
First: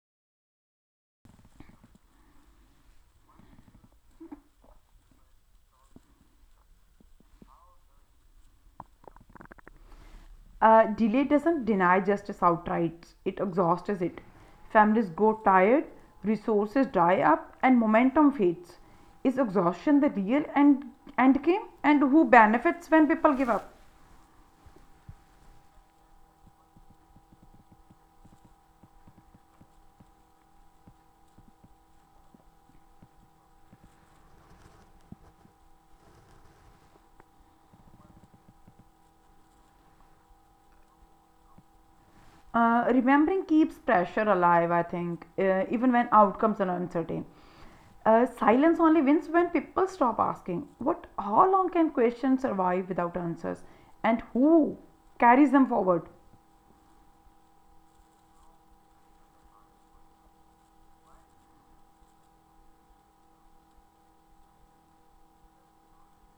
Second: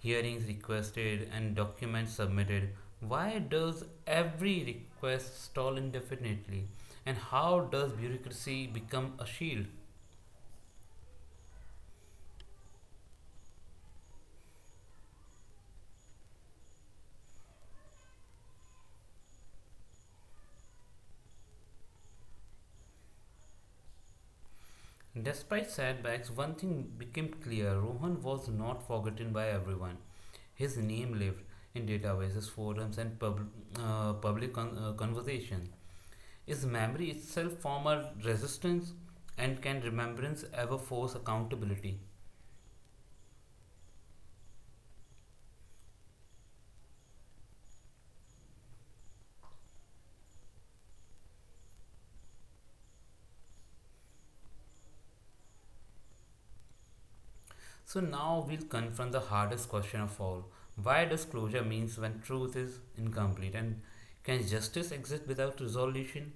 S1: hearings requested and documents submitted. Why does every request stall indefinitely? And how does bureaucracy become a shield?
S2: Delay doesn't deny justice outright, it exhausts it. Families grow tired, resources dry up, and momentum fades. Is exhaustion the real end game? And who benefits when people give up?
S1: Despite setbacks, one thing became clear Rohan was not forgotten by everyone. His name lived in databases, forums, and public conversation. Is memory itself former resistance? And can remembrance ever force accountability?
S2: Remembering keeps pressure alive, I think, even when outcomes are uncertain. Silence only wins when people stop asking. What? How long can questions survive without answers? And who carries them forward?
S1: So now we'll confront the hardest question of all. Why does closure means when truth is incomplete and can justice exist without resolution?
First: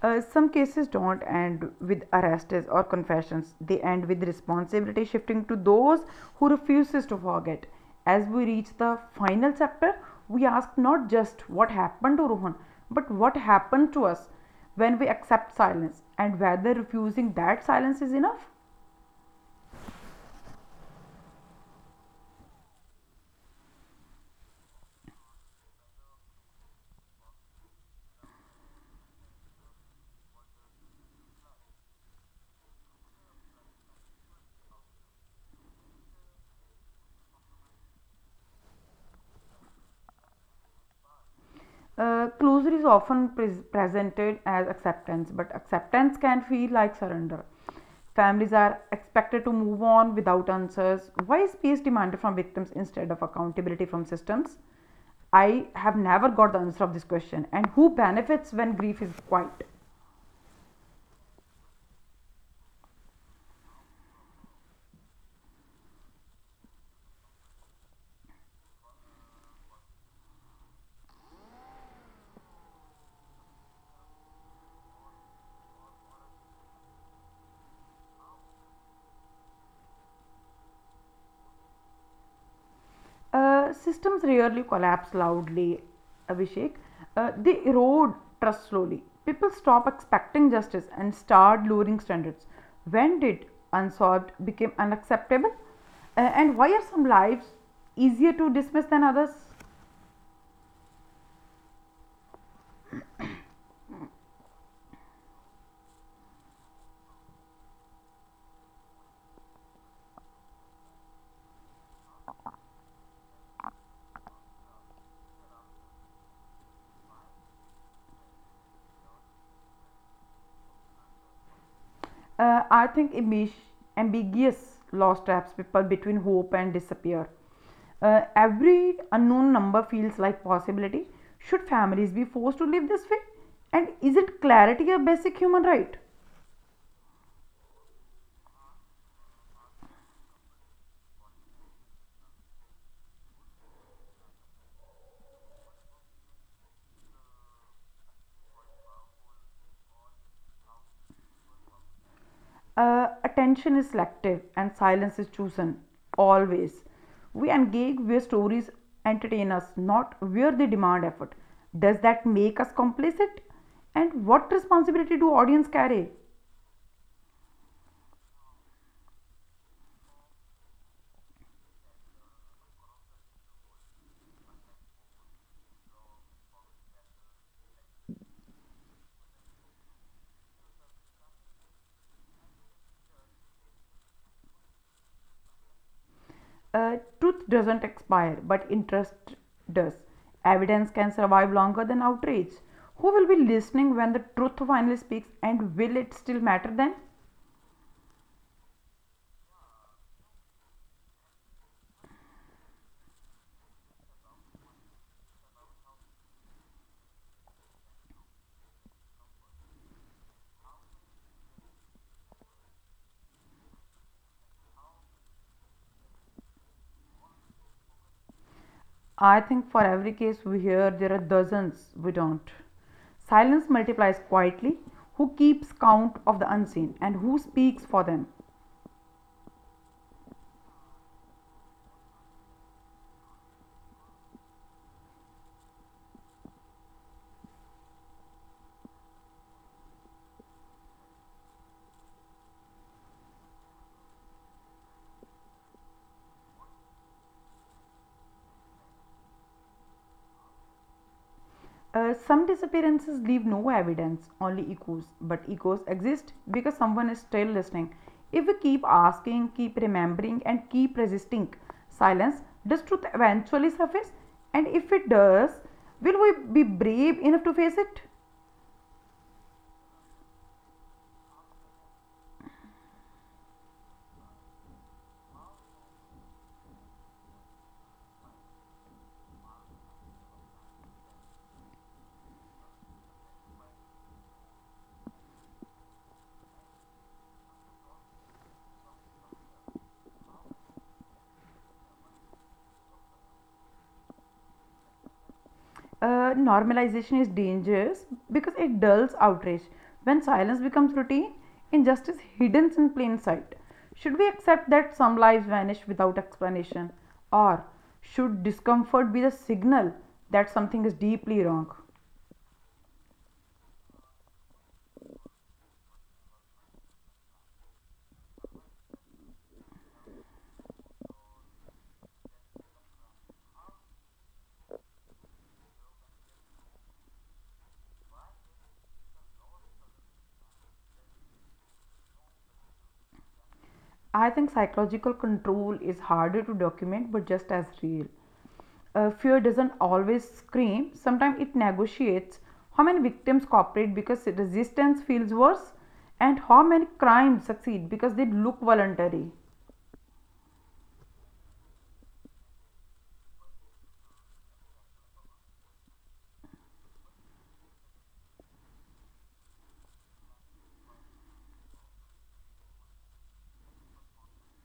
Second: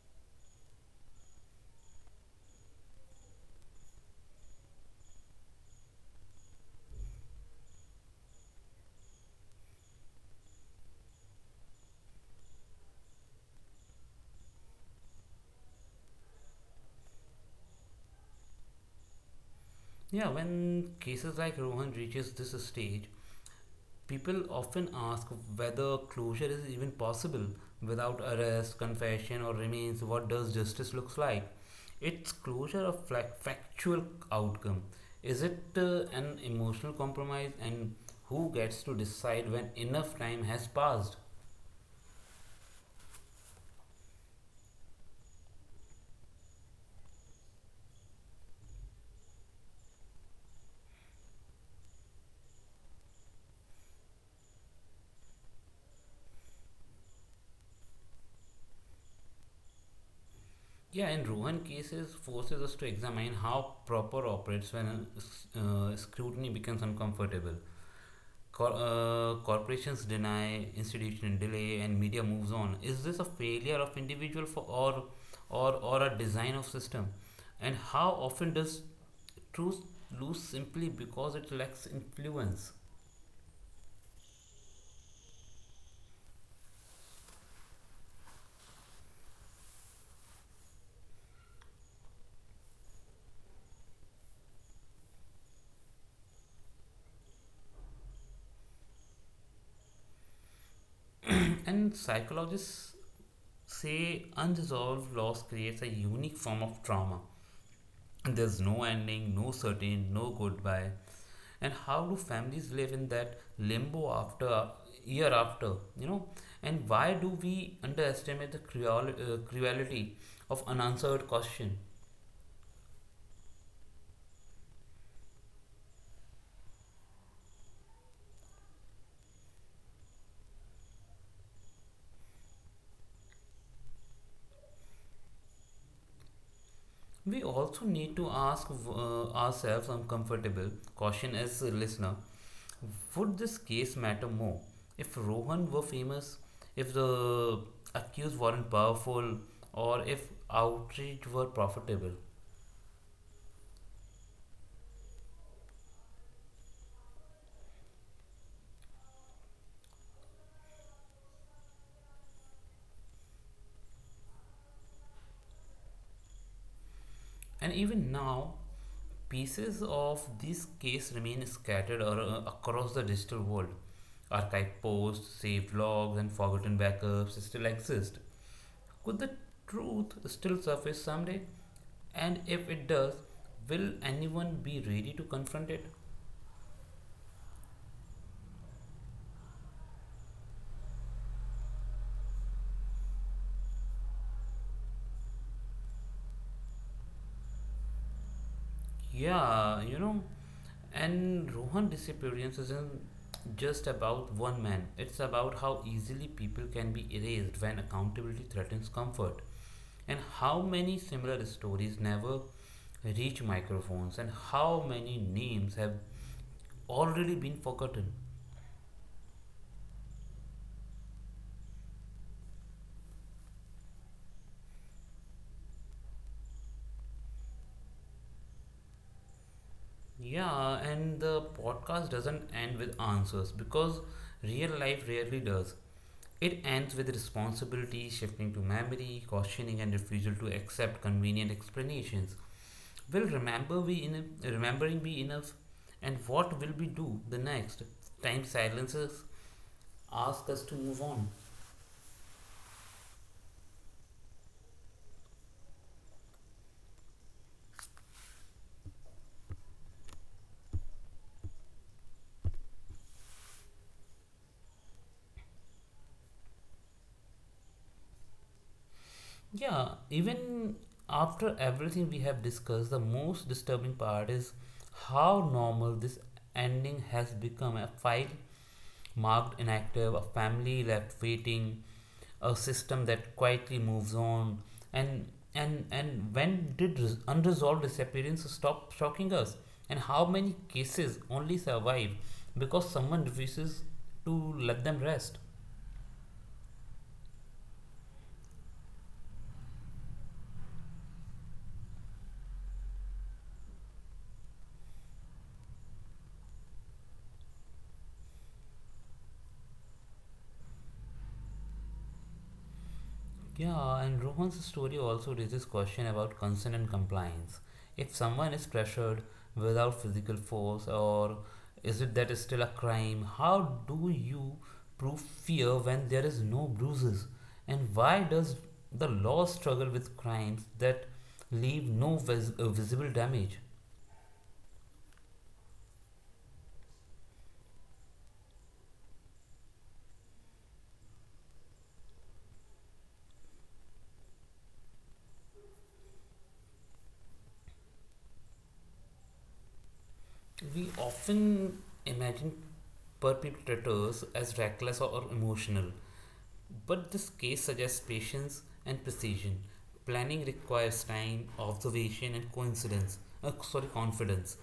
S2: Some cases don't end with arrests or confessions. They end with responsibility shifting to those who refuses to forget. As we reach the final chapter, we ask not just what happened to Rohan, but what happened to us when we accept silence and whether refusing that silence is enough.
S1: Yeah, when cases like Rohan reaches this stage, people often ask whether closure is even possible without arrest, confession or remains what does justice looks like? It's closure of factual outcome. Is it an emotional compromise and who gets to decide when enough time has passed?
S2: Closure is often presented as acceptance, but acceptance can feel like surrender. Families are expected to move on without answers. Why is peace demanded from victims instead of accountability from systems? I have never got the answer of this question. And who benefits when grief is quiet?
S1: Yeah, in Rohan cases forces us to examine how proper operates when scrutiny becomes uncomfortable. Corporations deny, institution delay, and media moves on. Is this a failure of individual for or a design of system? And how often does truth lose simply because it lacks influence?
S2: Systems rarely collapse loudly, Abhishek. They erode trust slowly. People stop expecting justice and start lowering standards. When did unsolved become unacceptable? And why are some lives easier to dismiss than others?
S1: And psychologists say unresolved loss creates a unique form of trauma. There's no ending, no certain, no goodbye and how do families live in that limbo after year after you know and why do we underestimate the cruelty of unanswered question
S2: I think ambiguous loss traps people between hope and disappear. Every unknown number feels like possibility. Should families be forced to live this way? And is it clarity a basic human right?
S1: we also need to ask ourselves uncomfortable question as a listener would this case matter more if rohan were famous if the accused weren't powerful or if outreach were profitable
S2: Attention is selective and silence is chosen. Always. We engage where stories entertain us, not where they demand effort. Does that make us complicit? And what responsibility do audience carry?
S1: and even now pieces of this case remain scattered across the digital world. Archive posts, saved logs, and forgotten backups still exist. Could the truth still surface someday? And if it does, will anyone be ready to confront it?
S2: Truth doesn't expire, but interest does. Evidence can survive longer than outrage. Who will be listening when the truth finally speaks, and will it still matter then?
S1: Yeah, and Rohan disappearance isn't just about one man. It's about how easily people can be erased when accountability threatens comfort, and how many similar stories never reach microphones and how many names have already been forgotten.
S2: I think for every case we hear, there are dozens we don't. Silence multiplies quietly. Who keeps count of the unseen and who speaks for them?
S1: Yeah, and the podcast doesn't end with answers because real life rarely does. It ends with responsibility shifting to memory, cautioning, and refusal to accept convenient explanations. Will remember we in remembering be enough? And what will we do the next? Time silences ask us to move on.
S2: Some disappearances leave no evidence, only echoes. But echoes exist because someone is still listening. If we keep asking, keep remembering, and keep resisting silence, does truth eventually surface? And if it does, will we be brave enough to face it?
S1: Yeah, even after everything we have discussed, the most disturbing part is how normal this ending has become. A file marked inactive, a family left waiting, a system that quietly moves on, and when did unresolved disappearance stop shocking us? And how many cases only survive because someone refuses to let them rest?
S2: Normalization is dangerous because it dulls outrage. When silence becomes routine, injustice hidden in plain sight. Should we accept that some lives vanish without explanation? Or should discomfort be the signal that something is deeply wrong?
S1: Yeah, and Rohan's story also raises question about consent and compliance. If someone is pressured without physical force, or is it that is still a crime? How do you prove fear when there is no bruises? And why does the law struggle with crimes that leave no visible damage?
S2: I think psychological control is harder to document but just as real. Fear doesn't always scream, sometimes it negotiates. How many victims cooperate because resistance feels worse, and how many crimes succeed because they look voluntary?
S1: We often imagine perpetrators as reckless or emotional, but this case suggests patience and precision. Planning requires time, observation, and coincidence. Sorry, confidence.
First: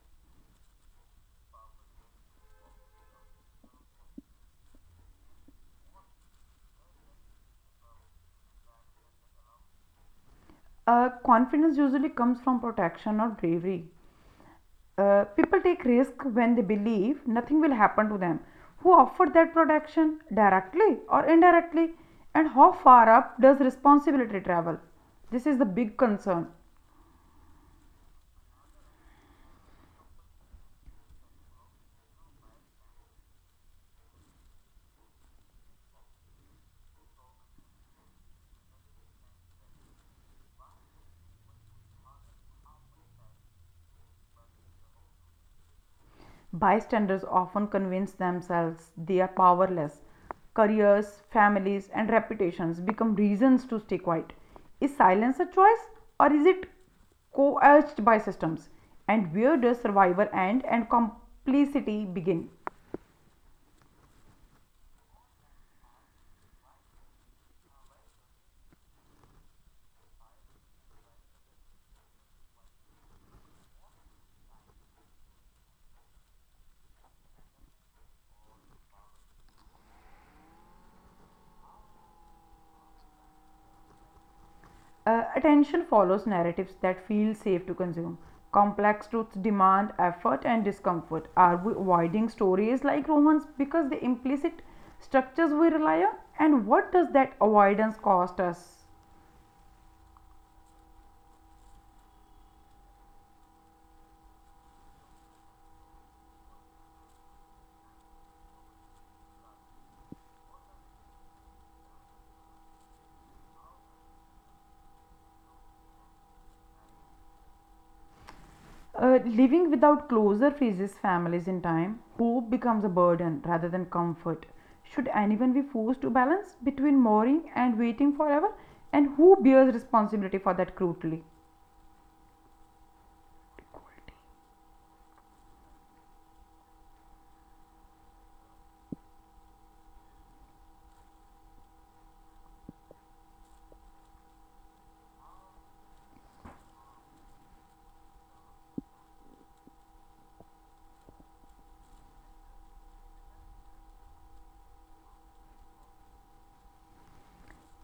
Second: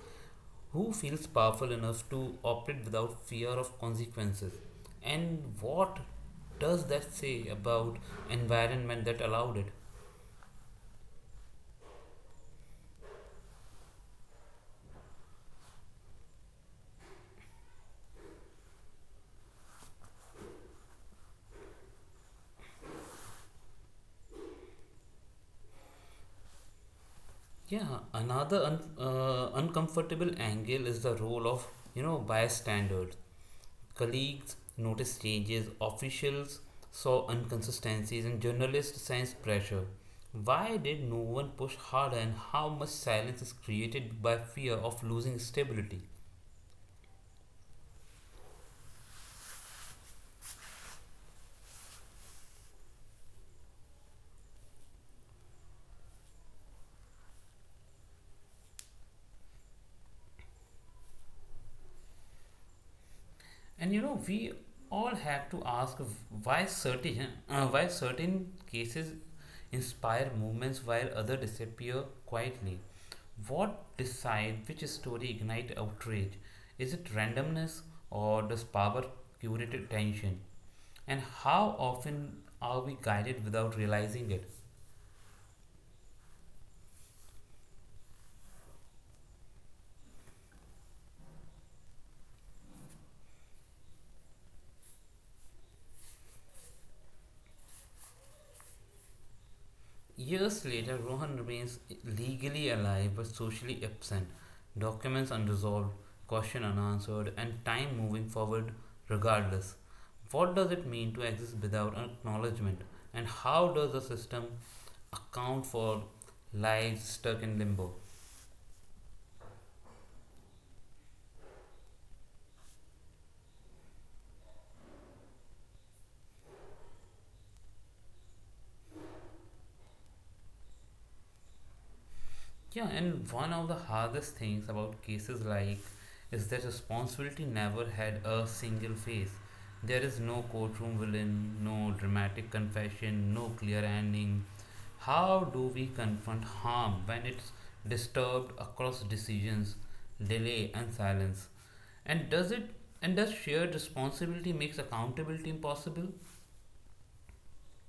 S1: Who feels powerful enough to operate without fear of consequences? And what does that say about environment that allowed it?
S2: Confidence usually comes from protection or bravery. People take risk when they believe nothing will happen to them. Who offered that protection directly or indirectly? And how far up does responsibility travel? This is the big concern.
S1: Yeah, another uncomfortable angle is the role of bystanders. Colleagues noticed changes, officials saw inconsistencies, and journalists sensed pressure. Why did no one push harder, and how much silence is created by fear of losing stability?
S2: Bystanders often convince themselves they are powerless. Careers, families, and reputations become reasons to stay quiet. Is silence a choice, or is it coerced by systems? And where does survival end and complicity begin?
S1: And we all have to ask why certain cases inspire movements while others disappear quietly. What decide which story ignite outrage? Is it randomness or does power curate attention? And how often are we guided without realizing it?
S2: Attention follows narratives that feel safe to consume. Complex truths demand effort and discomfort. Are we avoiding stories like romance because the implicit structures we rely on? And what does that avoidance cost us?
S1: Years later, Rohan remains legally alive but socially absent, documents unresolved, question unanswered, and time moving forward regardless. What does it mean to exist without acknowledgement, and how does the system account for lives stuck in limbo?
S2: Living without closure freezes families in time. Hope becomes a burden rather than comfort. Should anyone be forced to balance between mourning and waiting forever? And who bears responsibility for that cruelty?
S1: Yeah, and one of the hardest things about cases like is that responsibility never had a single face. There is no courtroom villain, no dramatic confession, no clear ending. How do we confront harm when it's disturbed across decisions, delay and silence? And does it and does shared responsibility makes accountability impossible?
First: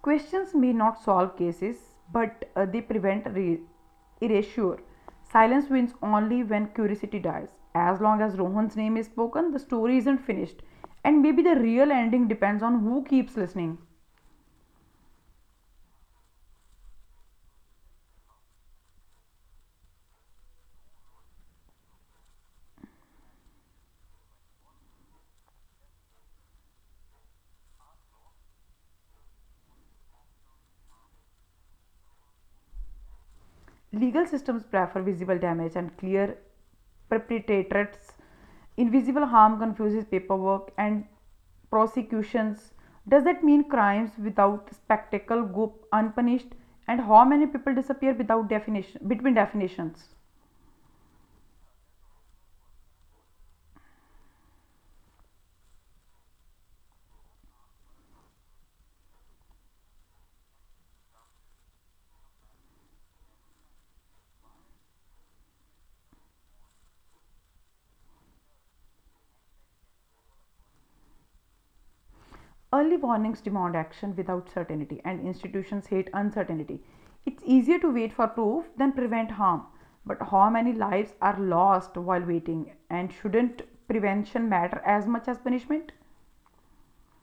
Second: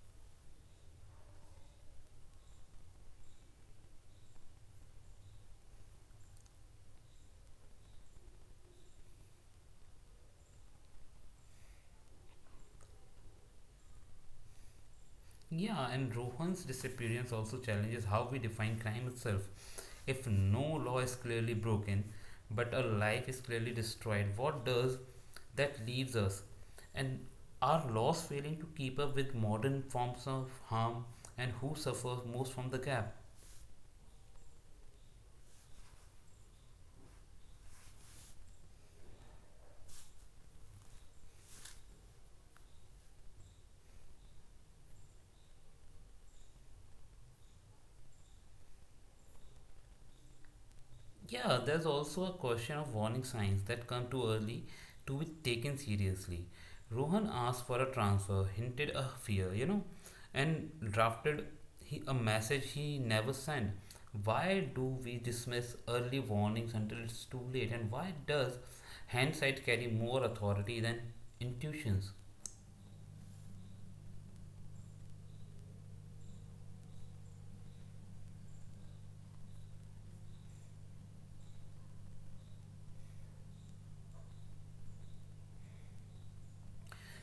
S2: Questions may not solve cases, but they prevent erasure. Silence wins only when curiosity dies. As long as Rohan's name is spoken, the story isn't finished, and maybe the real ending depends on who keeps listening.
S1: Yeah, and Rohan's disappearance also challenges how we define crime itself. If no law is clearly broken, but a life is clearly destroyed, what does that leaves us? And are laws failing to keep up with modern forms of harm, and who suffers most from the gap?
S2: Legal systems prefer visible damage and clear perpetrators. Invisible harm confuses paperwork and prosecutions. Does that mean crimes without spectacle go unpunished? And how many people disappear without definition between definitions?
S1: Yeah, there's also a question of warning signs that come too early to be taken seriously. Rohan asked for a transfer, hinted a fear, and drafted a message he never sent. Why do we dismiss early warnings until it's too late? And why does hindsight carry more authority than intuitions?
S2: Early warnings demand action without certainty, and institutions hate uncertainty. It's easier to wait for proof than prevent harm. But how many lives are lost while waiting? And shouldn't prevention matter as much as punishment?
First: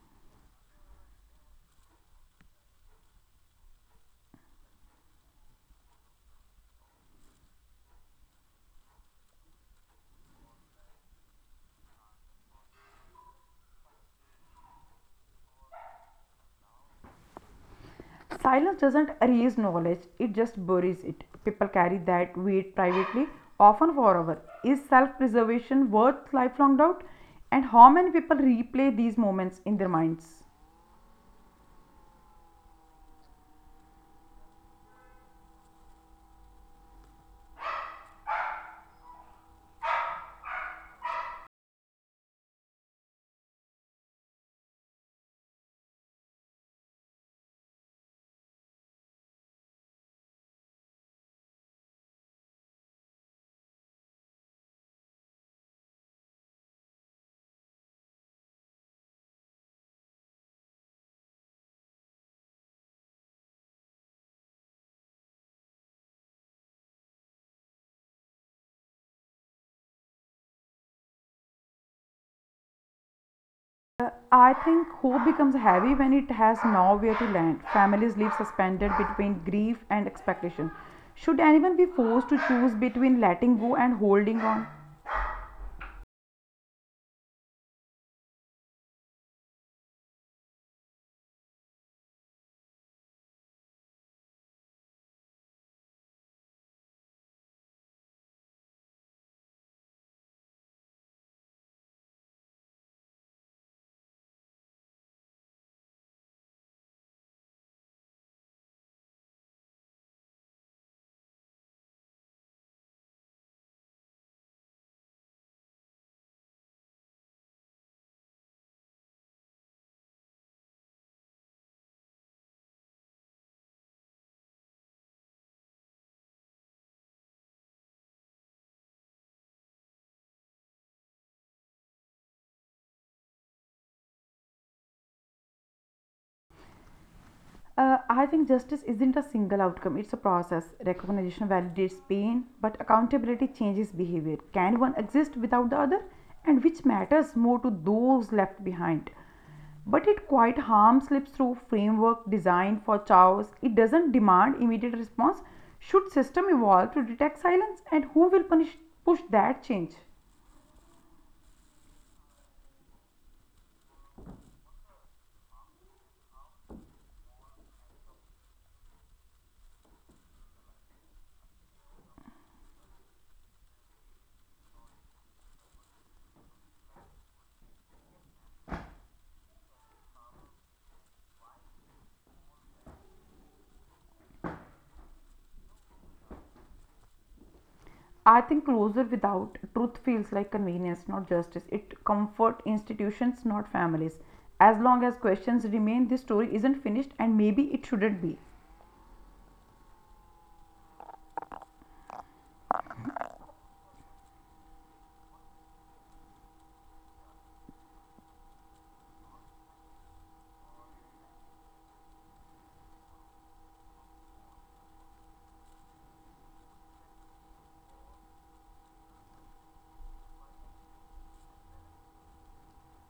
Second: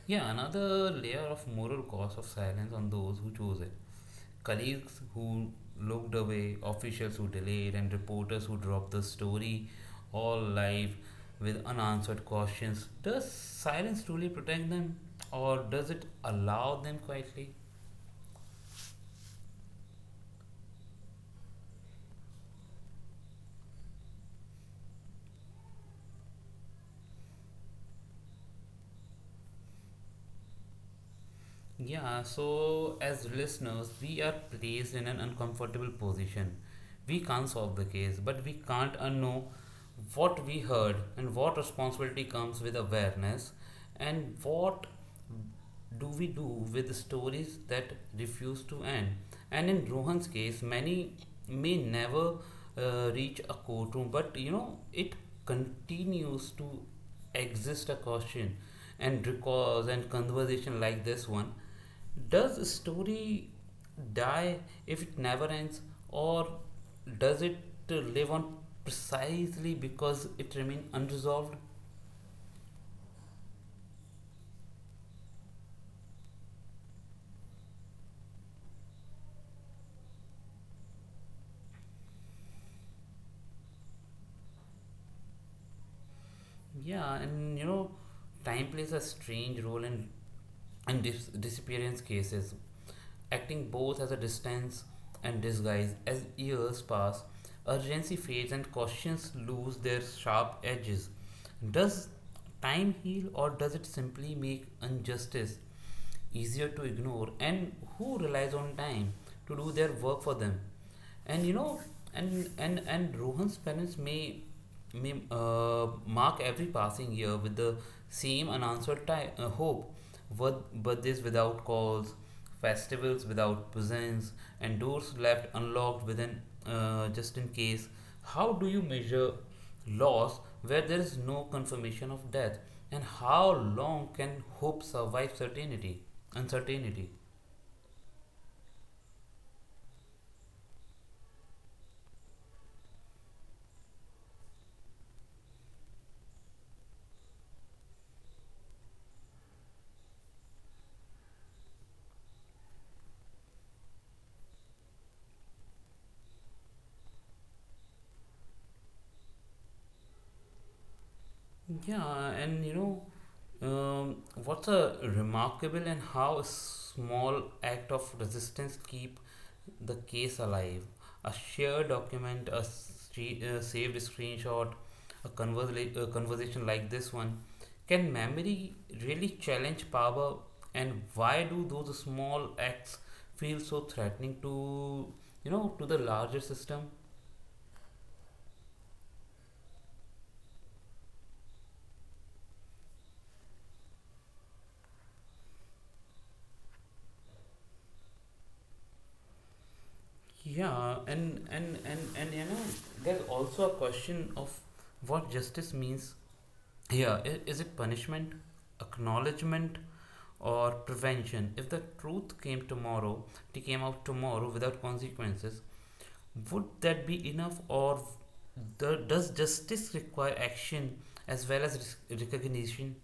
S1: Yeah, another layer of moral cost of silence on those who chose it. Colleagues who looked away, officials who delayed, and reporters who dropped the story all live with unanswered questions. Does silence truly protect them, or does it allow them quietly?
S2: Silence doesn't erase knowledge, it just buries it. People carry that weight privately, often forever. Is self preservation worth lifelong doubt? And how many people replay these moments in their minds?
S1: Yeah, so as listeners, we are placed in an uncomfortable position. We can't solve the case, but we can't unknow what we heard and what responsibility comes with awareness and what do we do with stories that refuse to end. And in Rohan's case, many may never reach a courtroom, but it continues to exist a question, and recalls and conversation like this one does a story die if it never ends or does it live on precisely because it remains unresolved.
S2: I think hope becomes heavy when it has nowhere to land. Families live suspended between grief and expectation. Should anyone be forced to choose between letting go and holding on?
S1: Yeah, and time plays a strange role in disappearance cases, acting both as a distance and disguise. As years pass, urgency fades and questions lose their sharp edges. Does time heal or does it simply make injustice easier to ignore, and who relies on time to do their work for them? And you know and and and rohan's parents may mark every passing year with the same unanswered time, hope. Birthdays without calls, festivals without presents, and doors left unlocked within, just in case. How do you measure loss where there is no confirmation of death, and how long can hope survive certainty uncertainty?
S2: I think justice isn't a single outcome, it's a process. Recognition validates pain, but accountability changes behavior. Can one exist without the other? And which matters more to those left behind? But it quite harm slips through framework designed for chaos. It doesn't demand immediate response. Should system evolve to detect silence and who will punish push that change?
S1: Yeah, and um, what's a remarkable and how a small act of resistance keep the case alive. A shared document, a saved screenshot, a conversation like this one. Can memory really challenge power, and why do those small acts feel so threatening to, to the larger system?
S2: I think closure without truth feels like convenience, not justice. It comfort institutions, not families. As long as questions remain, this story isn't finished, and maybe it shouldn't be.
S1: Yeah, there's also a question of what justice means here. Is it punishment, acknowledgement, or prevention? If the truth came tomorrow, it came out tomorrow without consequences, would that be enough, or does justice require action as well as recognition?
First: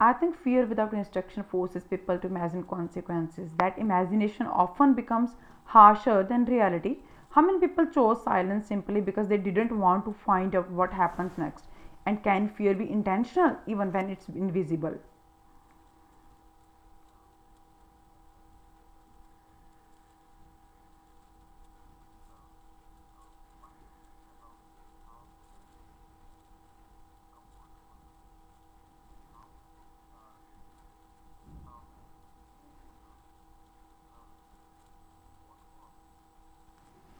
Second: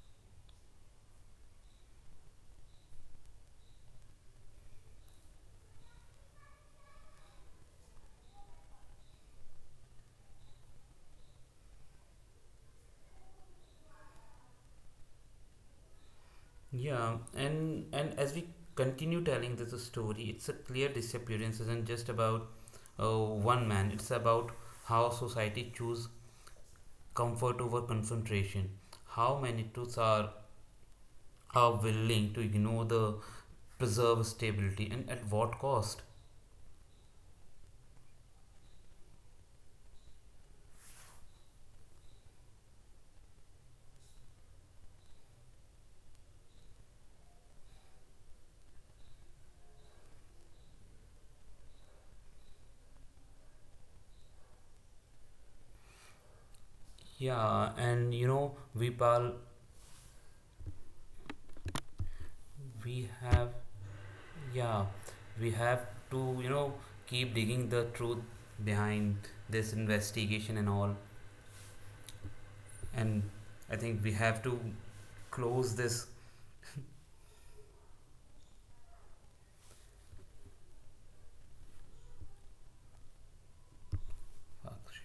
S2: I think fear without instruction forces people to imagine consequences. That imagination often becomes harsher than reality. How many people chose silence simply because they didn't want to find out what happens next? And can fear be intentional even when it's invisible?
S1: Yeah, and as we continue telling this story, it's a clear disappearance isn't just about uh, one man. It's about how society choose comfort over concentration. How many truths are willing to ignore the preserve stability and at what cost? Yeah, and you know, Vipal, we have yeah, we have to, you know, keep digging the truth behind this investigation and all. And I think we have to close this uh,